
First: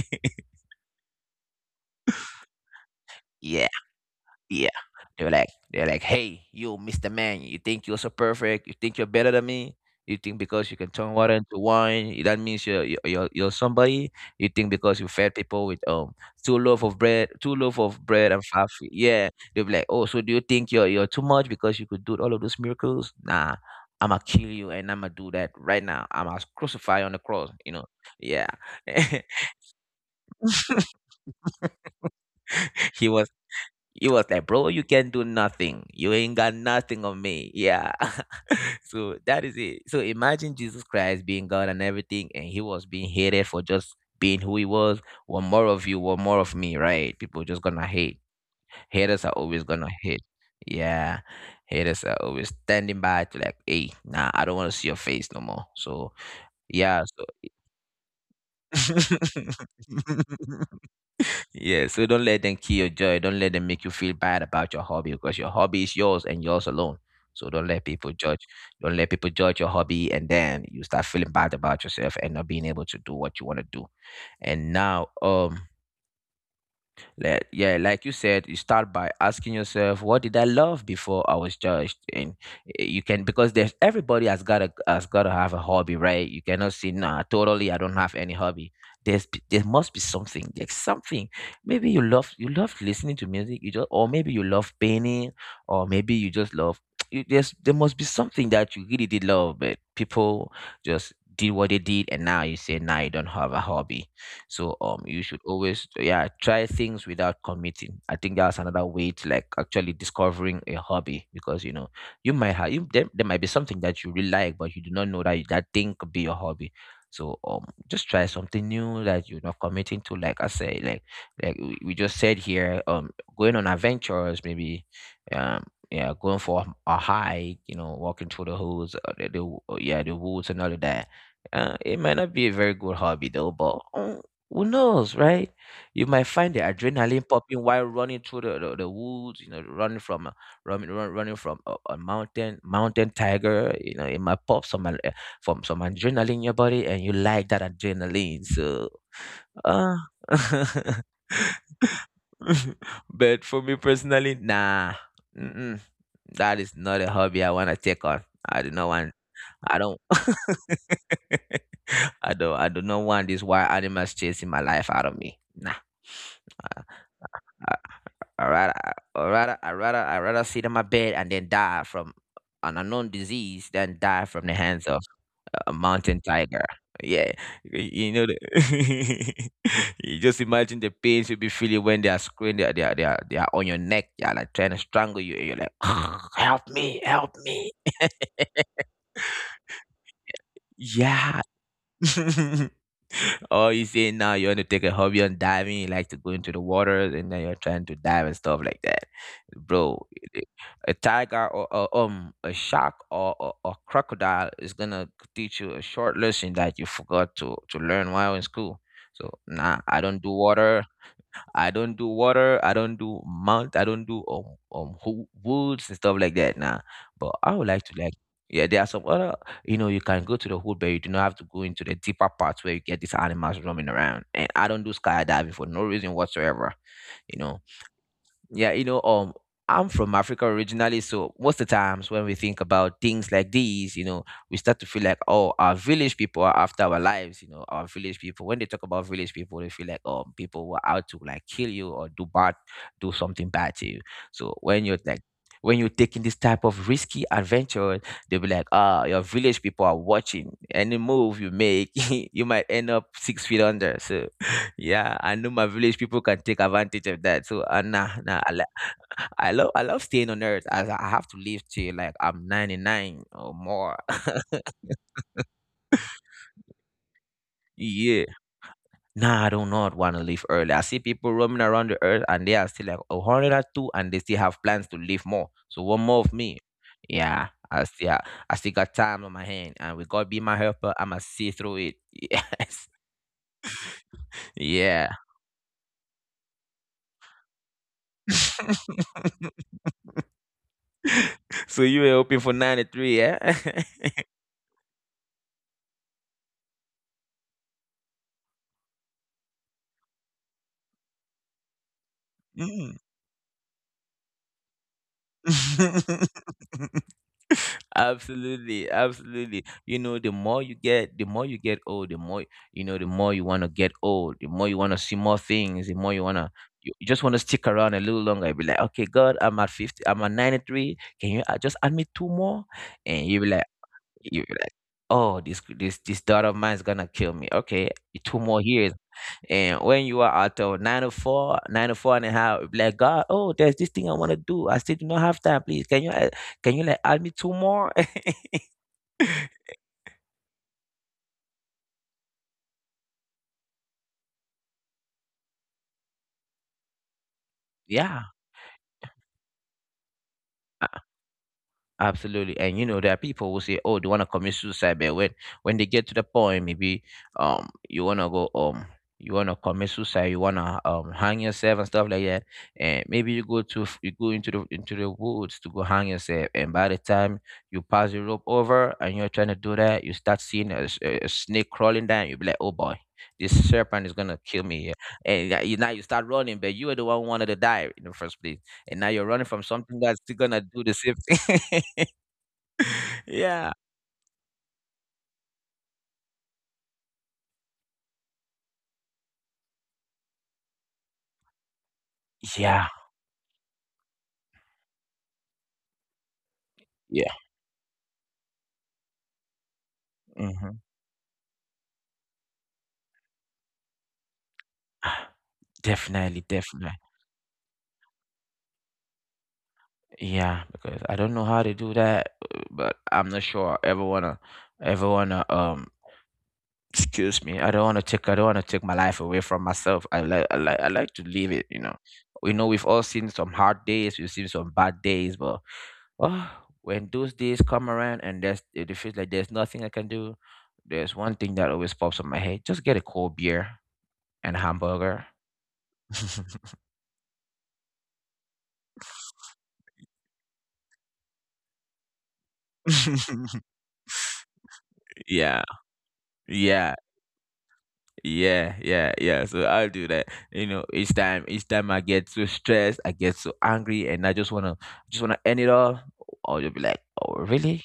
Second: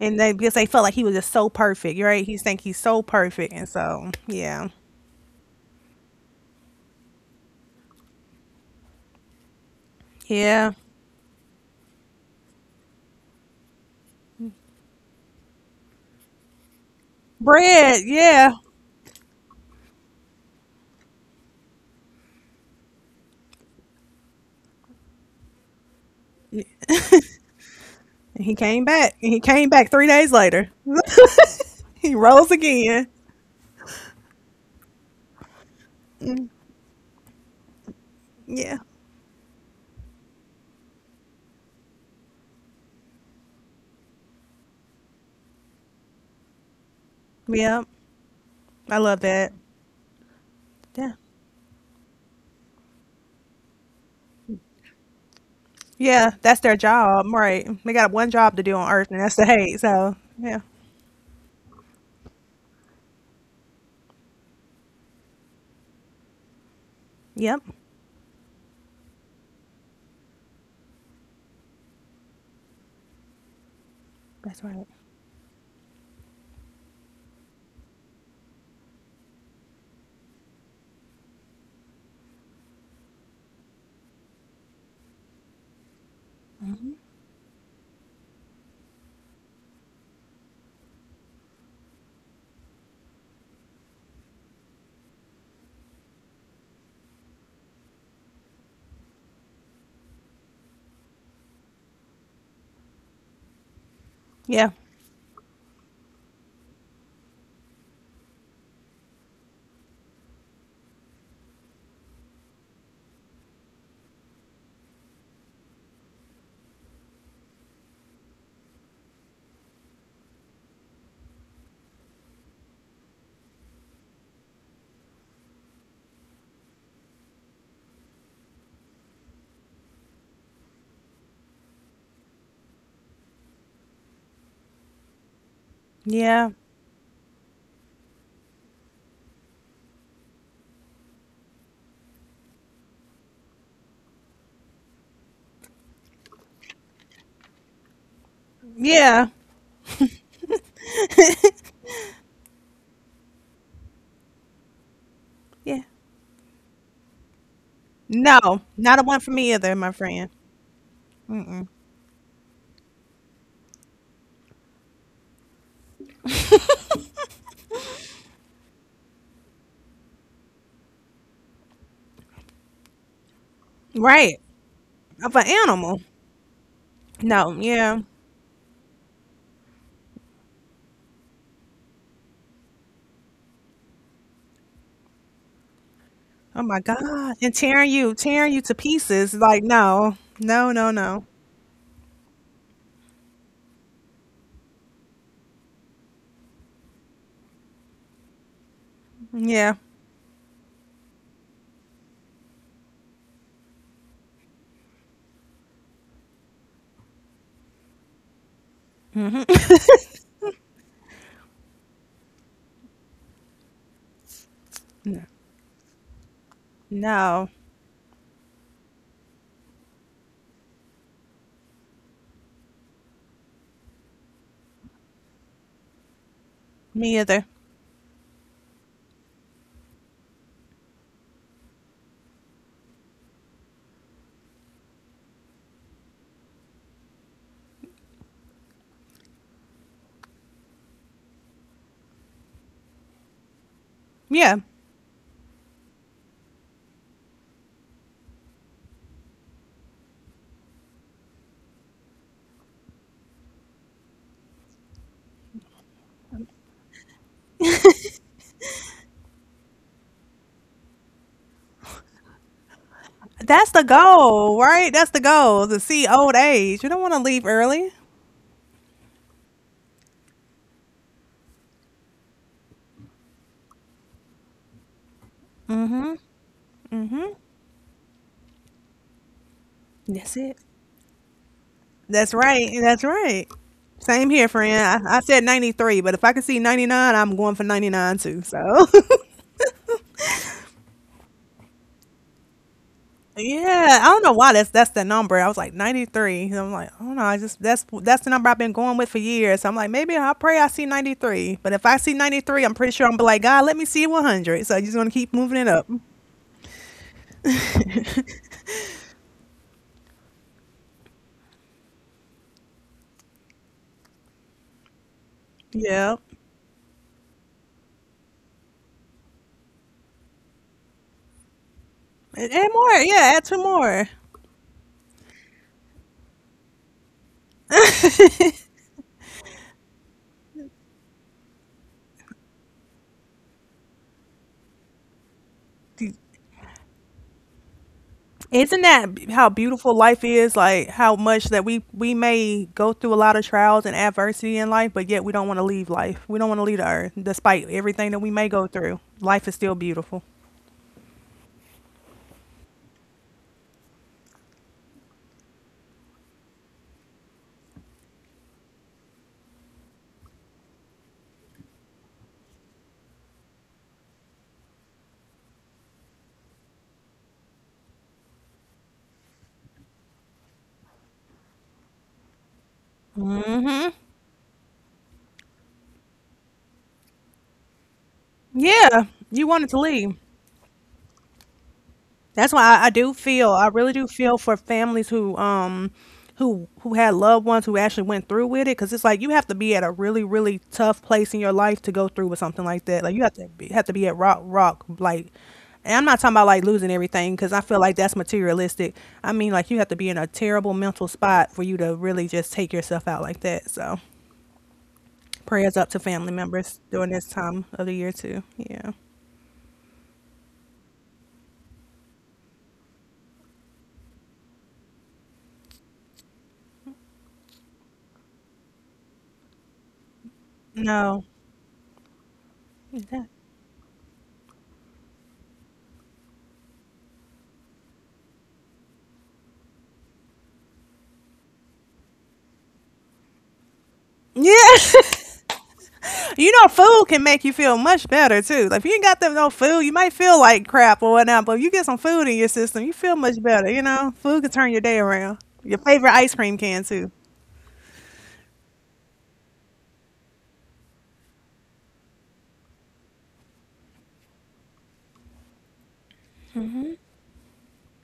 [SPEAKER 2] and they because they felt like he was just so perfect, right? He think he's so perfect
[SPEAKER 1] Yeah.
[SPEAKER 2] and so yeah.
[SPEAKER 1] Yeah. They're like they're like, "Hey, you, mister Man, you think you're so perfect? You think you're better than me? You think
[SPEAKER 2] Yeah.
[SPEAKER 1] because you can turn water into wine, that means you're you're you're you're somebody? You think because you fed people with um two loaf of bread, two loaf
[SPEAKER 2] Bread,
[SPEAKER 1] of bread
[SPEAKER 2] yeah.
[SPEAKER 1] and five fish? Yeah." They'll be like, "Oh, so do you think you're you're too much because you could do all of those miracles? Nah." I'ma kill you, and I'ma do that right now. I'ma
[SPEAKER 2] And
[SPEAKER 1] crucify you on the cross, you know.
[SPEAKER 2] he
[SPEAKER 1] Yeah.
[SPEAKER 2] came back. And he came back three days later. He rose again.
[SPEAKER 1] he was He was like, bro, you can do nothing. You ain't got nothing on me. Yeah.
[SPEAKER 2] Yeah.
[SPEAKER 1] So that is it. So imagine Jesus Christ being God and everything, and he was being hated for just being who he was. One more of you, one more of me, right? People just
[SPEAKER 2] Yeah.
[SPEAKER 1] gonna hate.
[SPEAKER 2] I love
[SPEAKER 1] Haters are
[SPEAKER 2] that.
[SPEAKER 1] always gonna hate.
[SPEAKER 2] Yeah.
[SPEAKER 1] Yeah. Haters are always standing by to, like, hey, nah, I don't want to see your face no more. So
[SPEAKER 2] Yeah, that's their
[SPEAKER 1] yeah.
[SPEAKER 2] job,
[SPEAKER 1] So
[SPEAKER 2] right. They got one job to do on earth and that's to hate, so yeah.
[SPEAKER 1] yeah, so don't let them kill your joy. Don't let them make you feel bad about your hobby, because your hobby is yours and yours alone. So
[SPEAKER 2] Yep.
[SPEAKER 1] don't let people judge. Don't let people judge your hobby and then you start feeling bad about yourself and not being able to do what you want to do.
[SPEAKER 2] That's
[SPEAKER 1] And
[SPEAKER 2] right.
[SPEAKER 1] now, um, like, yeah, like you said, you start by asking yourself, what did I love before I was judged? And eh, you can, because there's everybody has got to has got to have a hobby, right? You cannot
[SPEAKER 2] Hmm.
[SPEAKER 1] say, nah, totally, I don't have any hobby. There's p- there must be something. There's something. Maybe you love you love listening to music, you just, or maybe you love painting, or maybe you just love, you, there's there must be something that you really did love, but people just did what they did, and now you say, now you don't have a hobby.
[SPEAKER 2] Yeah.
[SPEAKER 1] So, um, you should always, yeah, try things without committing. I think that's another way to, like, actually discovering a hobby, because, you know, you might have you, there, there might be something that you really like, but you do not know that that thing could be your hobby. So, um, just try something new that you're not committing to. Like I say, like like we we just said here, um, going on adventures maybe, um, yeah, going for a hike, you know, walking through the hills, uh, the, the yeah, the woods and all of that. Uh, it might not be a very good hobby though, but um, who knows, right? You
[SPEAKER 2] Yeah.
[SPEAKER 1] might find the adrenaline popping while running through the, the, the woods, you know, running from a running, run, running from a, a mountain mountain tiger. You know, it might pop some al- eh, from some adrenaline in your body, and you like that adrenaline. So,
[SPEAKER 2] Yeah.
[SPEAKER 1] uh, but for me personally, nah,
[SPEAKER 2] Yeah.
[SPEAKER 1] mm-mm, that is not a hobby I want to take on.
[SPEAKER 2] No,
[SPEAKER 1] I do
[SPEAKER 2] not
[SPEAKER 1] not
[SPEAKER 2] a one
[SPEAKER 1] want.
[SPEAKER 2] for me either,
[SPEAKER 1] I
[SPEAKER 2] my
[SPEAKER 1] don't.
[SPEAKER 2] friend. Mm-mm.
[SPEAKER 1] I don't I do not want these wild animals chasing my life out of me. Nah. I, I rather I, I rather I rather I rather sit on my bed and then die from an unknown disease than die
[SPEAKER 2] Right.
[SPEAKER 1] from the hands of
[SPEAKER 2] Of an
[SPEAKER 1] a
[SPEAKER 2] animal.
[SPEAKER 1] mountain tiger. Yeah,
[SPEAKER 2] No.
[SPEAKER 1] y-
[SPEAKER 2] Yeah.
[SPEAKER 1] you know, the you just imagine the pain you'll be feeling when they are screwing, they are, they are, they are, they are on your neck, they are, like, trying to strangle you, and you're like,
[SPEAKER 2] Oh
[SPEAKER 1] help
[SPEAKER 2] my
[SPEAKER 1] me,
[SPEAKER 2] God.
[SPEAKER 1] help
[SPEAKER 2] And
[SPEAKER 1] me.
[SPEAKER 2] tearing you, tearing you to pieces. Like, no. No, no, no.
[SPEAKER 1] Yeah, oh, you say now you want to take a hobby on diving, you like to go into the waters, and then you're trying to dive and stuff like that,
[SPEAKER 2] Yeah.
[SPEAKER 1] bro. I- A tiger, or, or um a shark, or, or or crocodile is gonna teach you a short lesson that you forgot to to learn while in school. So
[SPEAKER 2] Hmm.
[SPEAKER 1] nah, I don't do water. I don't do water. I don't do mount. I don't do um, um
[SPEAKER 2] No.
[SPEAKER 1] ho- woods and stuff like that. Nah, but
[SPEAKER 2] No.
[SPEAKER 1] I would like to, like, yeah. There are some other, you know, you can go to the wood, but you do not have to go into the deeper parts where you get these animals roaming around. And I don't do skydiving for no reason whatsoever.
[SPEAKER 2] Me either.
[SPEAKER 1] You know, yeah, you know, um, I'm from Africa originally, so most of the times when we think about things like these, you know, we start to feel like, oh, our village people are after our lives, you know, our village people. When they talk about village people, they feel like, um, people were out to, like, kill you or do bad, do something bad to you.
[SPEAKER 2] Yeah.
[SPEAKER 1] So when you're like, when you're taking this type of risky adventure, they'll be like, ah, your village people are watching. Any move you make, you might end up six feet under. So yeah, I know my village people can take advantage of that. So uh, nah, nah, I, li- I love I love staying on earth. I I have to live till like I'm ninety-nine or
[SPEAKER 2] That's the
[SPEAKER 1] more.
[SPEAKER 2] goal, right? That's the goal to see old age. You don't want to leave early.
[SPEAKER 1] Yeah. Nah, I do not want to leave early. I see people roaming around the earth and they are still like one hundred two and two, and they still have plans to live more. So one more of me. Yeah. I still, ha- I still got time on my hand, and with God
[SPEAKER 2] That's
[SPEAKER 1] be
[SPEAKER 2] it.
[SPEAKER 1] my helper, I'ma see through it.
[SPEAKER 2] That's right.
[SPEAKER 1] Yes.
[SPEAKER 2] That's right. Same here, friend.
[SPEAKER 1] Yeah.
[SPEAKER 2] I, I said ninety-three, but if I could see ninety-nine, I'm going for ninety-nine too. So,
[SPEAKER 1] So you were hoping for ninety-three, yeah?
[SPEAKER 2] yeah, I don't know why that's that's the number. I was like ninety-three. So I'm like, I don't know. I just that's that's the number I've been going with for years. So I'm like, maybe I'll pray I see ninety-three. But if I see ninety-three, I'm pretty
[SPEAKER 1] Mm.
[SPEAKER 2] sure I'm be like, God, let me see one hundred. So you just want to keep moving it up.
[SPEAKER 1] Absolutely, absolutely. You know, the more you get, the more you get old, the more you know the more you want to get old, the more you want to see more things, the
[SPEAKER 2] Yeah.
[SPEAKER 1] more you want to, you you just want to stick around a little longer and be like, okay, God, I'm at fifty, I'm at ninety-three, can you uh, just add me two
[SPEAKER 2] And
[SPEAKER 1] more?
[SPEAKER 2] and more.
[SPEAKER 1] And
[SPEAKER 2] Yeah, add
[SPEAKER 1] you be
[SPEAKER 2] two
[SPEAKER 1] like,
[SPEAKER 2] more.
[SPEAKER 1] you be like oh, this this this daughter of mine is gonna kill me. Okay, two more years. And when you are at uh, nine o four, nine o four and a half, you'll be like, God, oh, there's this thing I want to do. I still do not have time. Please, can you uh, can you like add me two more?
[SPEAKER 2] Isn't that b- how beautiful life is? Like how much that we we may go through a lot of trials and adversity in life, but yet we don't want to leave life. We don't want to leave the earth, despite everything that we may go
[SPEAKER 1] Yeah.
[SPEAKER 2] through. Life is still beautiful.
[SPEAKER 1] Absolutely. And you know, there are people who say, oh, they wanna commit suicide, but when when they get to the point, maybe um you wanna go um you wanna commit suicide, you wanna um hang yourself and stuff like that. And maybe you go to f- you go into the into the woods to go hang yourself. And by the time you pass the rope over and you're trying to do that, you start seeing a, s- a a snake crawling down. You'll be like, oh boy, this
[SPEAKER 2] Hmm.
[SPEAKER 1] serpent is gonna kill me here. And yeah, you, now you start running, but you were the one who wanted to die in the first place, and
[SPEAKER 2] Yeah,
[SPEAKER 1] now you're running
[SPEAKER 2] you
[SPEAKER 1] from
[SPEAKER 2] wanted to
[SPEAKER 1] something
[SPEAKER 2] leave.
[SPEAKER 1] that's still gonna do the same thing.
[SPEAKER 2] That's why I, I do feel I
[SPEAKER 1] Yeah.
[SPEAKER 2] really do feel for families who um who who had loved ones who actually went through with it because it's like you have to be at a really really tough place in your life to go through with something like that. Like you have
[SPEAKER 1] Yeah.
[SPEAKER 2] to be, have to be at rock rock like. And I'm not talking about like losing everything because I feel
[SPEAKER 1] Yeah.
[SPEAKER 2] like that's materialistic. I mean, like you have to be in a terrible mental
[SPEAKER 1] Mhm.
[SPEAKER 2] spot for you to really just take yourself out like that. So, prayers up to family members during
[SPEAKER 1] Definitely,
[SPEAKER 2] this time
[SPEAKER 1] definitely.
[SPEAKER 2] of the year too. Yeah.
[SPEAKER 1] Yeah, because I don't know how to do that, uh, but I'm not sure I ever wanna ever wanna um excuse me. I don't wanna take I don't wanna take my life away from myself. I like I
[SPEAKER 2] No.
[SPEAKER 1] like I like to live it, you know. We know
[SPEAKER 2] Yeah.
[SPEAKER 1] we've all seen some hard days, we've seen some bad days, but oh, when those days come around and there's it feels like there's nothing I can do, there's one thing that always pops in my head. Just get a cold beer
[SPEAKER 2] Yeah.
[SPEAKER 1] and hamburger.
[SPEAKER 2] You know, food can make you feel much better too. Like if you ain't got them no food, you might feel like crap or whatnot. But if you get some food in your system, you feel much better. You know, food can turn your day around. Your
[SPEAKER 1] Yeah.
[SPEAKER 2] favorite ice cream can too.
[SPEAKER 1] Yeah, yeah, yeah, yeah. So I'll do that. You know, each time, each time I get so stressed, I get so angry, and I just wanna, just wanna end it all. Or you'll be like, "Oh, really?"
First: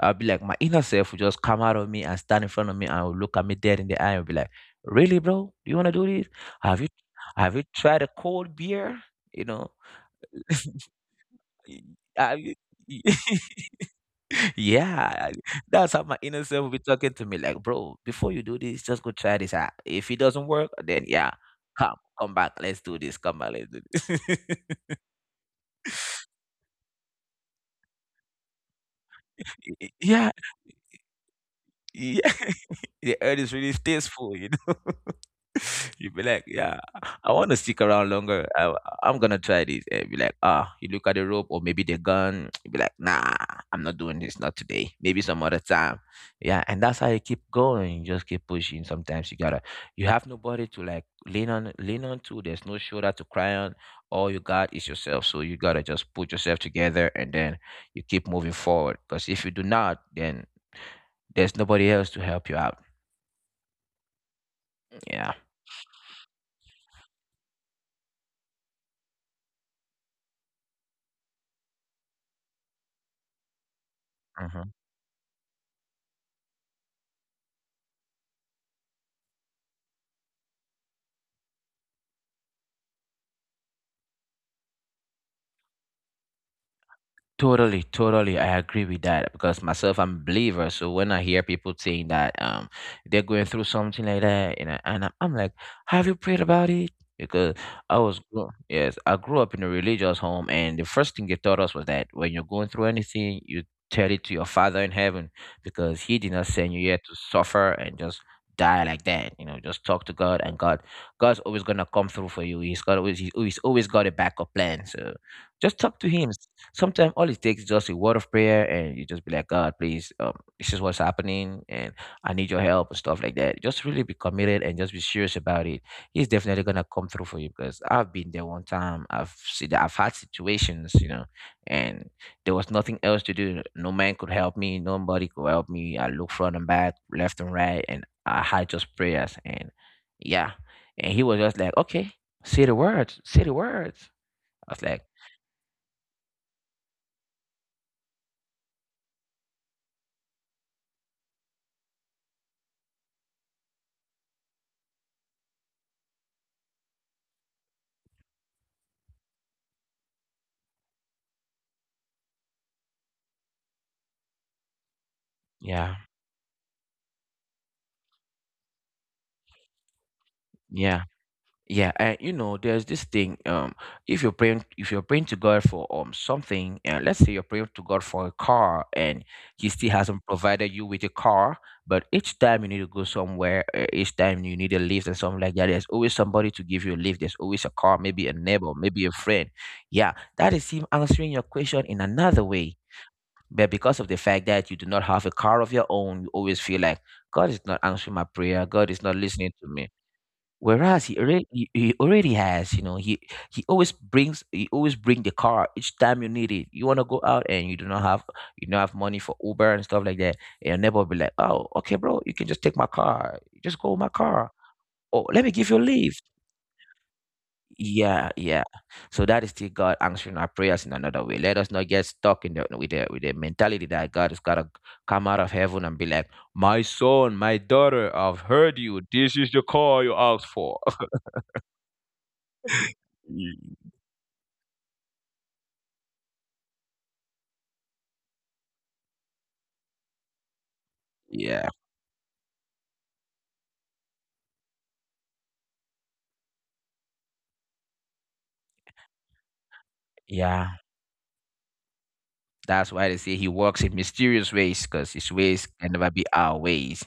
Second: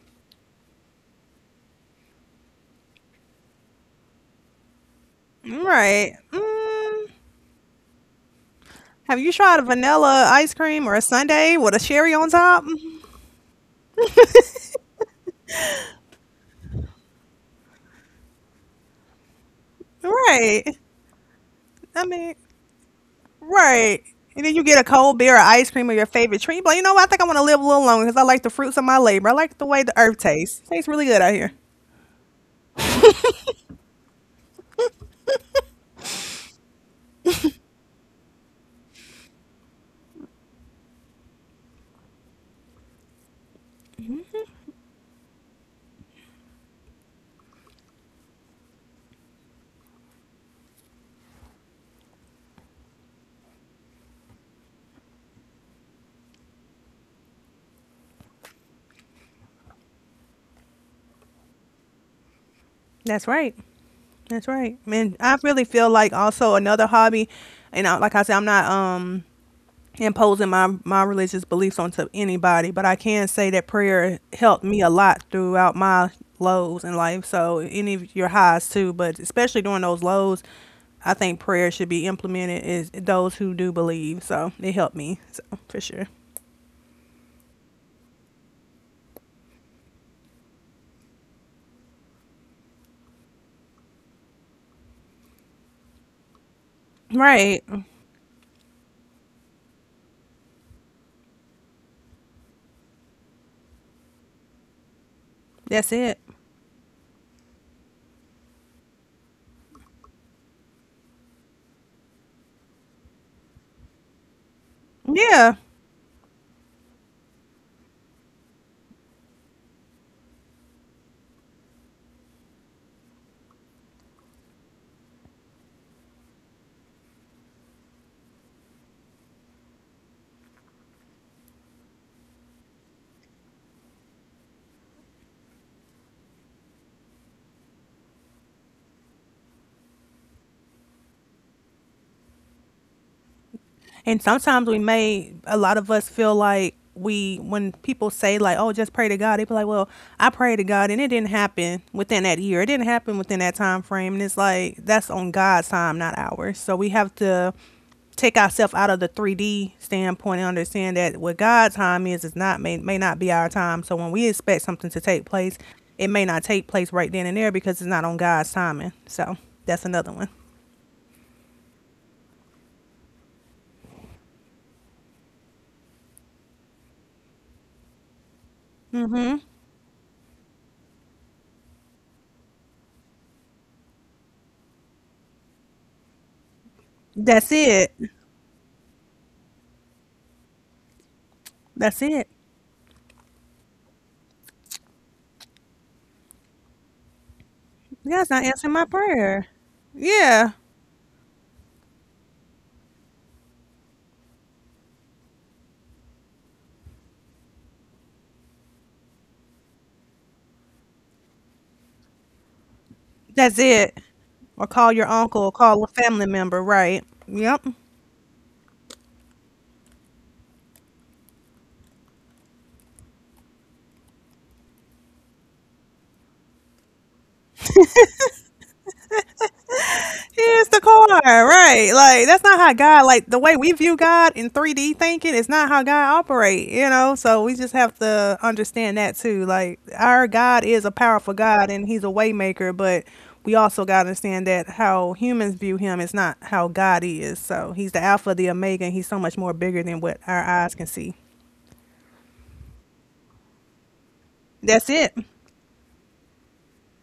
[SPEAKER 1] I'll be like, my inner self will just come out of me and stand in front of me and will look at me dead in the eye and be like, "Really, bro? You wanna do
[SPEAKER 2] Right.
[SPEAKER 1] this? Have you,
[SPEAKER 2] Mm,
[SPEAKER 1] have you tried a cold beer?
[SPEAKER 2] have you
[SPEAKER 1] You
[SPEAKER 2] tried a
[SPEAKER 1] know,
[SPEAKER 2] vanilla ice cream or a sundae with a cherry on
[SPEAKER 1] have you?"
[SPEAKER 2] top? Mm-hmm.
[SPEAKER 1] Yeah, that's how my inner self will be talking to me like, "Bro, before you do this, just go try this out. If it doesn't work,
[SPEAKER 2] Right.
[SPEAKER 1] then yeah, come,
[SPEAKER 2] I mean,
[SPEAKER 1] come back. Let's do this. Come back, let's do
[SPEAKER 2] right.
[SPEAKER 1] this."
[SPEAKER 2] And then you get a cold beer or ice cream or your favorite treat. But you know what? I think I want to live a little longer because I like the fruits of my labor. I like the way the earth
[SPEAKER 1] Yeah.
[SPEAKER 2] tastes. Tastes really good out here.
[SPEAKER 1] Yeah. The earth is really tasteful, you know. You be like, yeah, I want to stick around longer. I, I'm gonna try this. And be like, ah, you look at the rope or maybe the gun. You be like, nah, I'm not doing this. Not today. Maybe some other time. Yeah, and that's how you keep going. You just keep pushing. Sometimes you gotta, you have nobody to like lean on, lean on to. There's no shoulder to cry on. All you got is yourself. So you gotta just put yourself together, and then you keep moving forward. Because if you do not, then there's nobody else to help you out.
[SPEAKER 2] That's right. That's right. And
[SPEAKER 1] Yeah.
[SPEAKER 2] I really feel like also another hobby, and I, like I said, I'm not um imposing my my religious beliefs onto anybody, but I can say that prayer helped
[SPEAKER 1] Hmm.
[SPEAKER 2] me a lot throughout my lows in life. So any of your highs too, but especially during those lows, I think prayer should be implemented is those who do believe. So it helped me, so for sure.
[SPEAKER 1] Totally, totally. I agree with that because myself, I'm a believer. So when I hear people saying that um they're going through something like that, and I, and I'm I'm like, have you prayed about it? Because
[SPEAKER 2] Right.
[SPEAKER 1] I was, grow- yes, I grew up in a religious home, and the first thing they taught us was that when you're going through anything, you tell it to your Father in heaven,
[SPEAKER 2] That's
[SPEAKER 1] because
[SPEAKER 2] it.
[SPEAKER 1] He did not send you here to suffer and just die like that. You know, just talk to God, and God, God's always gonna come through for you. He's got always, He's always always got a backup plan. So
[SPEAKER 2] Yeah.
[SPEAKER 1] just talk to Him, sometimes all it takes is just a word of prayer, and you just be like, God, please, um, this is what's happening and I need your help and stuff like that. Just really be committed and just be serious about it. He's definitely gonna come through for you, because I've been there. One time I've seen, I've had situations, you know, and there was nothing else to do. No man could help me, nobody could help me. I looked front and back, left and right, and I had just prayers, and yeah, and He was just like, okay, say the words say the words
[SPEAKER 2] And
[SPEAKER 1] I
[SPEAKER 2] sometimes
[SPEAKER 1] was
[SPEAKER 2] we
[SPEAKER 1] like,
[SPEAKER 2] may, a lot of us feel like we, when people say like, oh, just pray to God, they be like, well, I prayed to God and it didn't happen within that year. It didn't happen within that time frame. And it's like, that's on God's time, not ours. So we have to take ourselves out of the three D standpoint and understand that what God's time is, is not, may, may not be our time. So when we expect something to take place,
[SPEAKER 1] yeah.
[SPEAKER 2] it may not take place right then and there because it's not on God's timing. So that's another one.
[SPEAKER 1] Yeah. Yeah, and you know, there's this thing. Um, if you're praying, if you're praying to God for um something, and let's say you're praying to God for a car, and
[SPEAKER 2] Mhm.
[SPEAKER 1] He still hasn't provided you with a car, but each time you need to go somewhere, uh, each time you need a lift and something like that, there's always somebody to give you a lift. There's
[SPEAKER 2] That's
[SPEAKER 1] always a car,
[SPEAKER 2] it.
[SPEAKER 1] maybe a neighbor, maybe a friend. Yeah, that is Him answering your question in
[SPEAKER 2] That's it.
[SPEAKER 1] another way. But because of the fact that you do not have a car of your own, you always feel like God is not answering my
[SPEAKER 2] God's not
[SPEAKER 1] prayer.
[SPEAKER 2] answering
[SPEAKER 1] God
[SPEAKER 2] my
[SPEAKER 1] is not listening
[SPEAKER 2] prayer.
[SPEAKER 1] to me.
[SPEAKER 2] Yeah,
[SPEAKER 1] Whereas he already he, he already has, you know, he he always brings he always bring the car each time you need it. You wanna go out and you do not have you don't have money for Uber and stuff like that. And your neighbor will be like, oh, okay, bro, you can just take my car.
[SPEAKER 2] that's
[SPEAKER 1] Just go with
[SPEAKER 2] it.
[SPEAKER 1] my car.
[SPEAKER 2] Or call your
[SPEAKER 1] Oh, let
[SPEAKER 2] uncle,
[SPEAKER 1] me
[SPEAKER 2] or
[SPEAKER 1] give you a
[SPEAKER 2] call a
[SPEAKER 1] lift.
[SPEAKER 2] family member, right? Yep.
[SPEAKER 1] Yeah, yeah. So that is still God answering our prayers in another way. Let us not get stuck in the with the with the mentality that God has gotta come out of heaven and be like, my son, my daughter, I've heard you. This is the car you asked
[SPEAKER 2] Here's
[SPEAKER 1] for.
[SPEAKER 2] the car, right? Like that's not how God, like the way we view God in three D thinking, is not how God operate, you know. So we just have to understand that too. Like our God is a powerful
[SPEAKER 1] Yeah,
[SPEAKER 2] God and He's a waymaker, but we also gotta understand that how humans view Him is not how God is. So He's the Alpha, the Omega, and He's so much more bigger than what our
[SPEAKER 1] yeah.
[SPEAKER 2] eyes can see.
[SPEAKER 1] That's why they say He works in mysterious ways,
[SPEAKER 2] That's
[SPEAKER 1] because
[SPEAKER 2] it. Mm-hmm.
[SPEAKER 1] His ways can never be our ways.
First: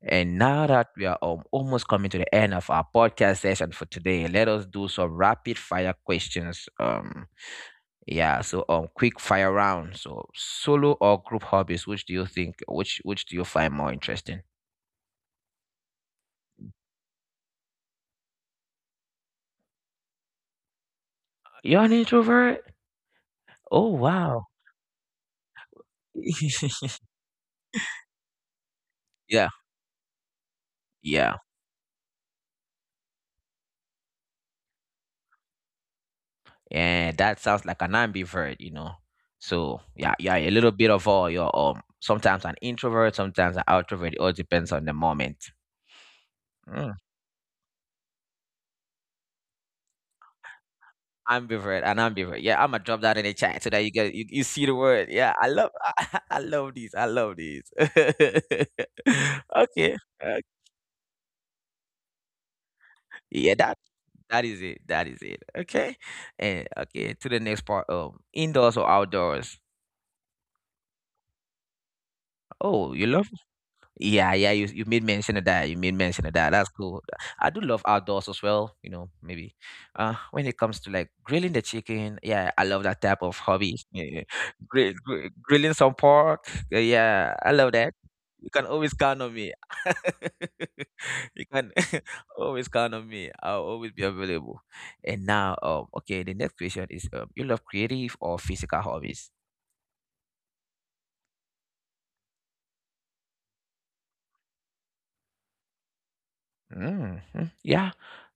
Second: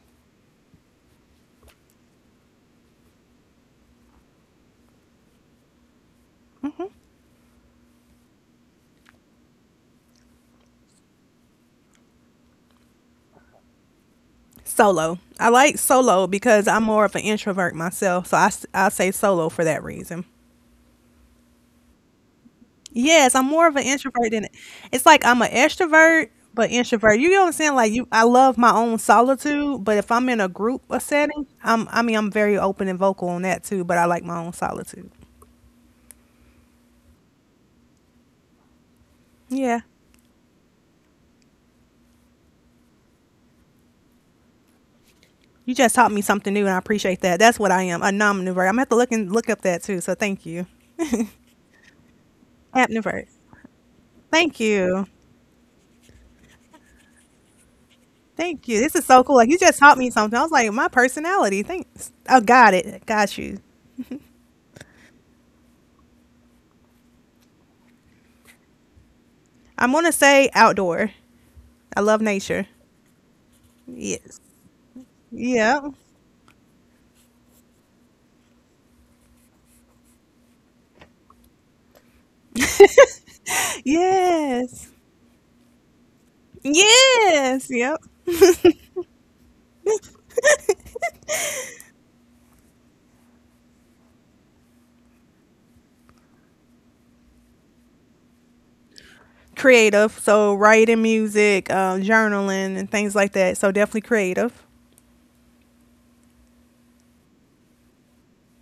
[SPEAKER 1] And now that we are um, almost coming to the end of our podcast session for today, let us do some rapid fire questions. Um, yeah. So um, quick fire round. So solo or group hobbies, which do you think? Which which do you find more interesting?
[SPEAKER 2] Solo. I like solo because I'm more of an introvert myself, so I s- I say solo for that reason.
[SPEAKER 1] You're an introvert.
[SPEAKER 2] Yes, I'm more of an
[SPEAKER 1] Oh
[SPEAKER 2] introvert
[SPEAKER 1] wow.
[SPEAKER 2] than it's like I'm an extrovert but introvert. You know what I'm saying? Like you, I love my own
[SPEAKER 1] Yeah.
[SPEAKER 2] solitude, but if I'm in a group or
[SPEAKER 1] Yeah.
[SPEAKER 2] setting, I'm I mean I'm very open and vocal on that too. But I like my own solitude.
[SPEAKER 1] And that sounds like an ambivert, you know.
[SPEAKER 2] Yeah.
[SPEAKER 1] So yeah, yeah, a little bit of all. You're um sometimes an introvert, sometimes an outrovert. It all depends on the moment.
[SPEAKER 2] You just taught me something new, and I
[SPEAKER 1] Mm.
[SPEAKER 2] appreciate that. That's what I am, a nomnivore. I'm gonna have to look and look up that too. So thank you,
[SPEAKER 1] Ambivert and ambivert. Yeah, I'ma drop that
[SPEAKER 2] apnivore.
[SPEAKER 1] in the chat so that you get you, you
[SPEAKER 2] Thank
[SPEAKER 1] see the
[SPEAKER 2] you.
[SPEAKER 1] word. Yeah, I love I love these. I love these.
[SPEAKER 2] Thank
[SPEAKER 1] Okay.
[SPEAKER 2] you. This is so cool. Like you
[SPEAKER 1] uh,
[SPEAKER 2] just taught me something. I was like, my personality. Thanks. I got it. Got
[SPEAKER 1] Yeah,
[SPEAKER 2] you.
[SPEAKER 1] that that is it. That is it. Okay. And okay, to the next part. Um indoors or outdoors.
[SPEAKER 2] I'm gonna say outdoor. I love nature.
[SPEAKER 1] Oh, you love. Yeah,
[SPEAKER 2] Yes.
[SPEAKER 1] yeah, you you made mention of that. You made
[SPEAKER 2] Yep.
[SPEAKER 1] mention of that. That's cool. I do love outdoors as well, you know, maybe. Uh when it comes to like grilling the chicken, yeah, I love that type of hobby. Yeah. Grill,
[SPEAKER 2] Yes.
[SPEAKER 1] grill, grilling some pork. uh, Yeah, I love
[SPEAKER 2] Yes.
[SPEAKER 1] that.
[SPEAKER 2] Yep.
[SPEAKER 1] You can always count on me. You can always count on me. I'll always be available. And now, um, okay, the next question is, um, you love creative or physical hobbies?
[SPEAKER 2] Creative. So writing music, um, journaling, and things like that. So definitely creative.
[SPEAKER 1] Mhm. Yeah.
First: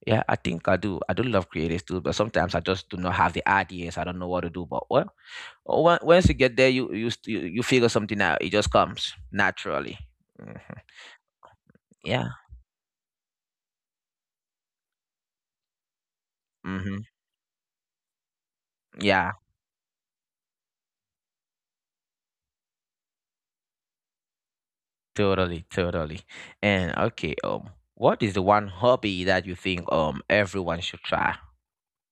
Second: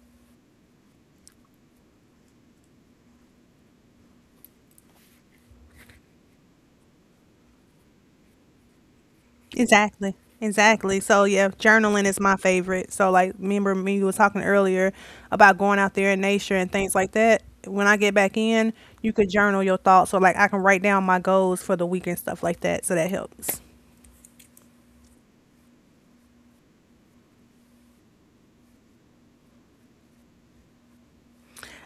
[SPEAKER 1] Yeah, I think I do. I do love creatives too, but sometimes I just do not have the ideas. I don't know what to do. But well, o- on- once you get there, you you st- you you figure something out. It just comes naturally.
[SPEAKER 2] Exactly.
[SPEAKER 1] Mhm.
[SPEAKER 2] Exactly. So yeah, journaling is
[SPEAKER 1] Yeah.
[SPEAKER 2] my favorite. So like remember me was talking earlier about going out there in nature and
[SPEAKER 1] Hmm.
[SPEAKER 2] things like that. When I get back in, you
[SPEAKER 1] Yeah.
[SPEAKER 2] could journal your thoughts. So like I can write down my goals for the week and stuff like that. So that helps.
[SPEAKER 1] Totally. Totally. And okay. Um, what is the one hobby that you think um everyone should try?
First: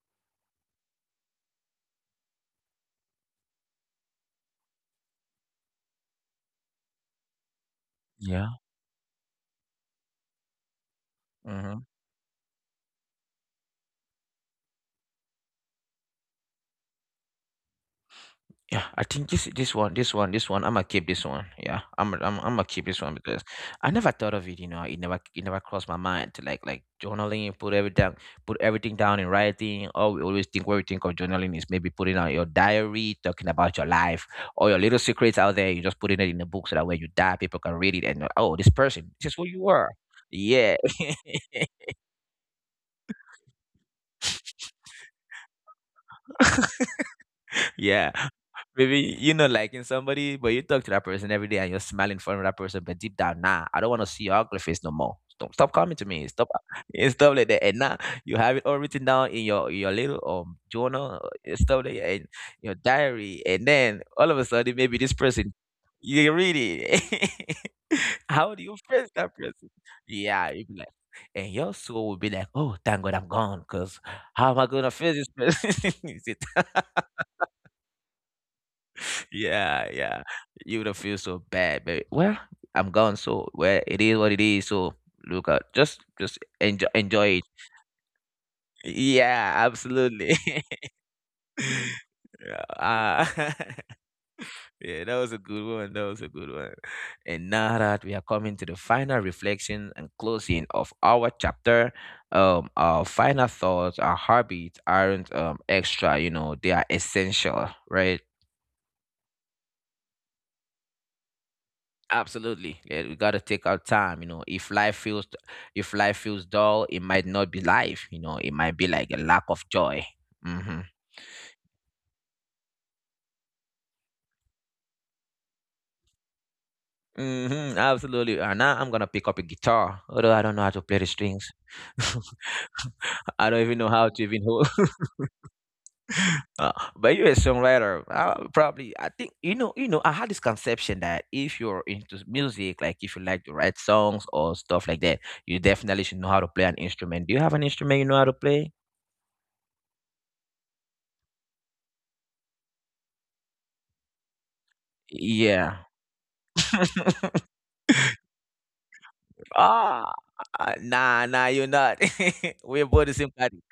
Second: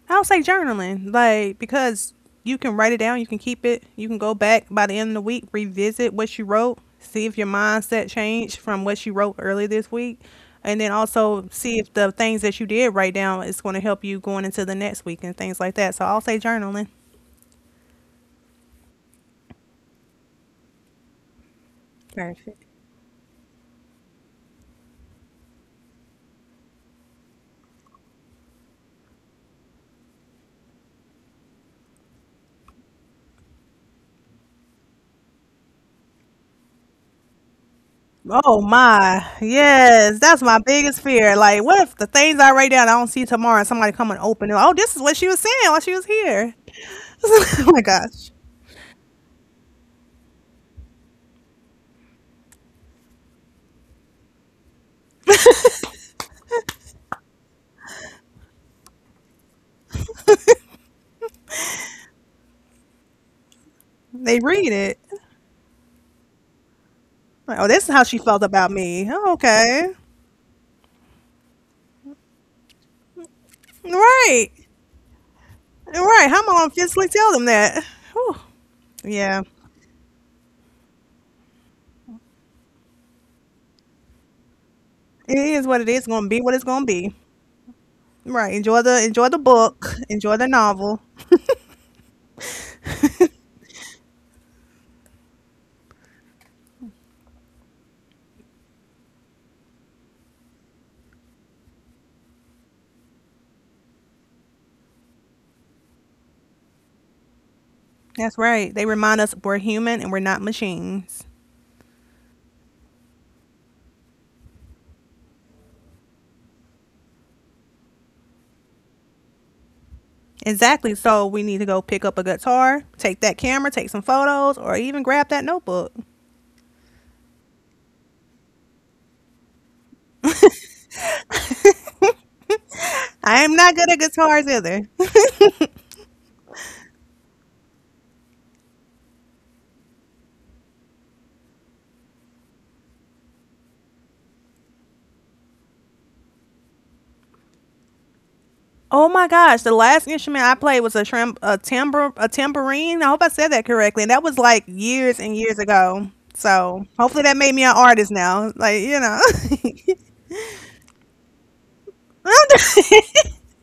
[SPEAKER 2] I'll say journaling, like because you can write it down, you can keep it, you can go back by the end of the week, revisit what you wrote, see if your mindset
[SPEAKER 1] Yeah.
[SPEAKER 2] changed from what you wrote earlier this week, and then also see
[SPEAKER 1] Mhm.
[SPEAKER 2] if the things that you did write down is going to help you going into the next week and things like that. So I'll say journaling.
[SPEAKER 1] Yeah, I think this this one, this one, this one. I'ma keep this one. Yeah, I'm I'm I'ma
[SPEAKER 2] Perfect.
[SPEAKER 1] keep this one because I never thought of it. You know, it never it never crossed my mind to like like journaling, put everything put everything down in writing. Or we always think what we think of journaling is maybe putting out your diary, talking about your life or your little secrets out there. You just putting it in a book so that when you die, people can read it and know, oh,
[SPEAKER 2] Oh
[SPEAKER 1] this person,
[SPEAKER 2] my,
[SPEAKER 1] this is who you were.
[SPEAKER 2] yes, that's my
[SPEAKER 1] Yeah,
[SPEAKER 2] biggest fear. Like, what if the things I write down I don't see tomorrow and somebody come and open it? Oh, this is what she was saying while she was here. Oh my
[SPEAKER 1] Yeah.
[SPEAKER 2] gosh,
[SPEAKER 1] Maybe, you know, liking somebody, but you talk to that person every day and you're smiling in front of that person, but deep down, nah, I don't want to see your ugly face no more. Stop, stop coming to me. Stop and stuff like that. And now you have it all written down in your your little um journal uh, and stuff like that, and your diary. And then all of
[SPEAKER 2] they
[SPEAKER 1] a
[SPEAKER 2] read
[SPEAKER 1] sudden, maybe
[SPEAKER 2] it.
[SPEAKER 1] this person you read it.
[SPEAKER 2] Like, oh, this is how she felt
[SPEAKER 1] How do
[SPEAKER 2] about
[SPEAKER 1] you face
[SPEAKER 2] me.
[SPEAKER 1] that
[SPEAKER 2] Oh,
[SPEAKER 1] person?
[SPEAKER 2] okay.
[SPEAKER 1] Yeah, you be like, and your soul will be like, oh, thank God I'm gone, because how
[SPEAKER 2] Right.
[SPEAKER 1] am I gonna face this person? Is
[SPEAKER 2] Right.
[SPEAKER 1] it?
[SPEAKER 2] How am I going to physically tell them that? Whew. Yeah.
[SPEAKER 1] Yeah, yeah. You would have feel so bad, but well, I'm gone, so well, it is what it is. So
[SPEAKER 2] It is what
[SPEAKER 1] look
[SPEAKER 2] it
[SPEAKER 1] out,
[SPEAKER 2] is. Going to be
[SPEAKER 1] just
[SPEAKER 2] what it's
[SPEAKER 1] just
[SPEAKER 2] going to be.
[SPEAKER 1] enjoy enjoy it.
[SPEAKER 2] Right. Enjoy the enjoy the
[SPEAKER 1] Yeah,
[SPEAKER 2] book. Enjoy the
[SPEAKER 1] absolutely.
[SPEAKER 2] novel.
[SPEAKER 1] Yeah, uh, yeah, that was a good one. That was a good one. And now that we are coming to the final reflection and closing of our chapter, um, our final thoughts, our habits aren't um extra. You know, they are essential, right?
[SPEAKER 2] That's right. They remind us we're human and we're not machines.
[SPEAKER 1] Absolutely. Yeah, we got to take our time, you know. If life feels if life feels dull, it might not be life, you know. It might be like a lack of joy. Mhm.
[SPEAKER 2] Exactly. So we need to go pick up a guitar, take that camera, take some photos, or even grab that notebook.
[SPEAKER 1] Mhm. Absolutely. And now I'm going to pick up a guitar, although I don't know how to play the strings.
[SPEAKER 2] I
[SPEAKER 1] I
[SPEAKER 2] am
[SPEAKER 1] don't
[SPEAKER 2] not
[SPEAKER 1] even
[SPEAKER 2] good
[SPEAKER 1] know
[SPEAKER 2] at
[SPEAKER 1] how to even
[SPEAKER 2] guitars
[SPEAKER 1] hold.
[SPEAKER 2] either.
[SPEAKER 1] Uh, but you're a songwriter. Uh, probably, I think you know. You know, I had this conception that if you're into music, like if you like to write songs or stuff like that, you definitely should know how to play an instrument. Do you have an instrument you know how to play?
[SPEAKER 2] Oh my gosh, the last instrument I played was a tram- a tambour a tambourine. I hope I said that correctly. And that was like years and years
[SPEAKER 1] Yeah.
[SPEAKER 2] ago. So hopefully that made me an artist now. Like, you know.
[SPEAKER 1] Ah, ah, nah, nah, you're not.
[SPEAKER 2] I'm
[SPEAKER 1] We are both the same
[SPEAKER 2] d-
[SPEAKER 1] category.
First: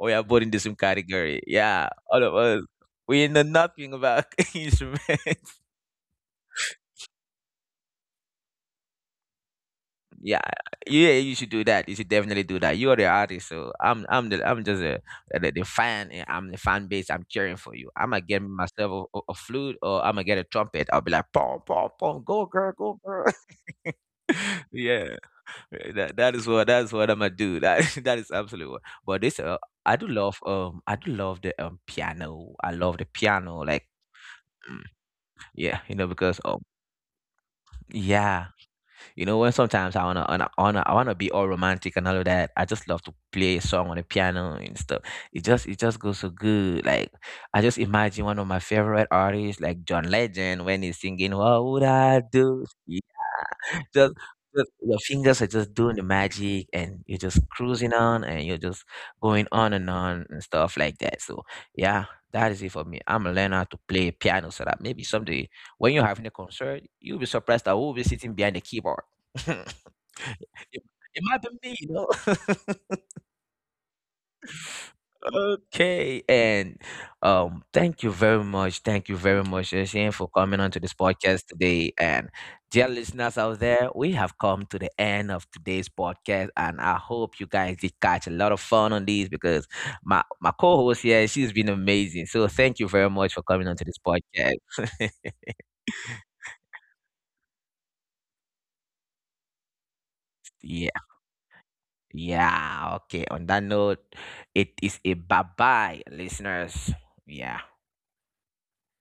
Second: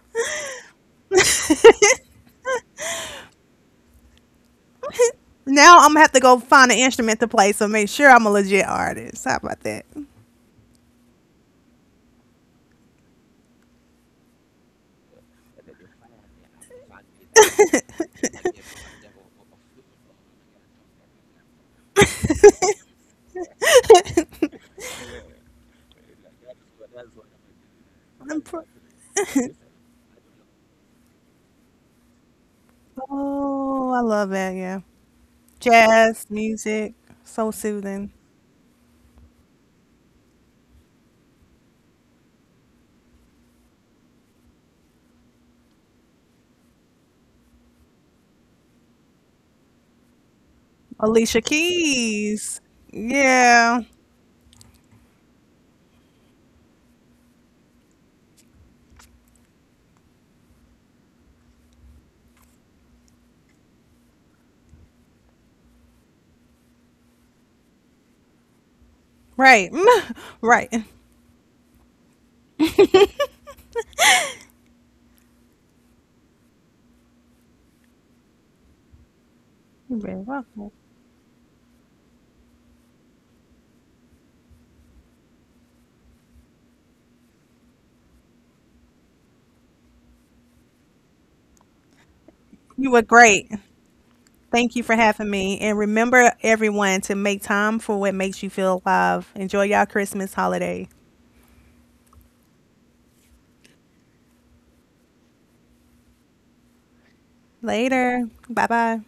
[SPEAKER 1] We are both in the same category. Yeah, all of us. We know nothing about instruments.
[SPEAKER 2] now I'm gonna have to go find an instrument to play, so make sure I'm a legit artist. How about that?
[SPEAKER 1] Yeah, yeah, you should do that. You should definitely do that. You are the artist, so I'm, I'm the, I'm just a, the, the fan. And I'm the fan base. I'm cheering for you. I'm gonna get myself a, a a flute, or I'm gonna get a trumpet. I'll be like, boom, boom, boom, go girl, go girl. Yeah. Eh, That that is what that's what I'm gonna do. That that is
[SPEAKER 2] I'm pr-
[SPEAKER 1] absolutely what. But this uh, I do love um I do love the um piano. I love the piano like
[SPEAKER 2] oh, I love that. Yeah,
[SPEAKER 1] mm, yeah you know
[SPEAKER 2] jazz
[SPEAKER 1] because um
[SPEAKER 2] music, so soothing.
[SPEAKER 1] yeah you know when sometimes I wanna, wanna, wanna I wanna be all romantic and all of that. I just love to play a song on the piano and stuff. It just it just goes so good. Like I just imagine one of my favorite artists like John Legend when he's singing
[SPEAKER 2] Alicia
[SPEAKER 1] "What Would I
[SPEAKER 2] Keys.
[SPEAKER 1] Do?"
[SPEAKER 2] Yeah,
[SPEAKER 1] just, just your fingers are just doing the magic and you're just cruising on and you're just going on and on and stuff like that. So yeah, that is it for me. I'm a learner to play piano so that maybe someday when you're having a concert, you'll be surprised that we'll be sitting behind the keyboard.
[SPEAKER 2] right,
[SPEAKER 1] it,
[SPEAKER 2] right.
[SPEAKER 1] it might be me, you know. Okay, and um, thank you very much. Thank you very much,
[SPEAKER 2] You're
[SPEAKER 1] Shane,
[SPEAKER 2] very
[SPEAKER 1] for coming
[SPEAKER 2] welcome.
[SPEAKER 1] onto this podcast today. And dear listeners out there, we have come to the end of today's podcast, and I hope you guys did catch a lot of fun on these because my my co-host here, she's been amazing. So thank you
[SPEAKER 2] You were
[SPEAKER 1] very much for
[SPEAKER 2] great.
[SPEAKER 1] coming onto this podcast.
[SPEAKER 2] Thank you for having me. And remember, everyone, to make time for what makes you feel alive. Enjoy y'all Christmas holiday.
[SPEAKER 1] Yeah, yeah. Okay. On that note, it is a bye bye, listeners. Yeah.
[SPEAKER 2] Later. Bye bye.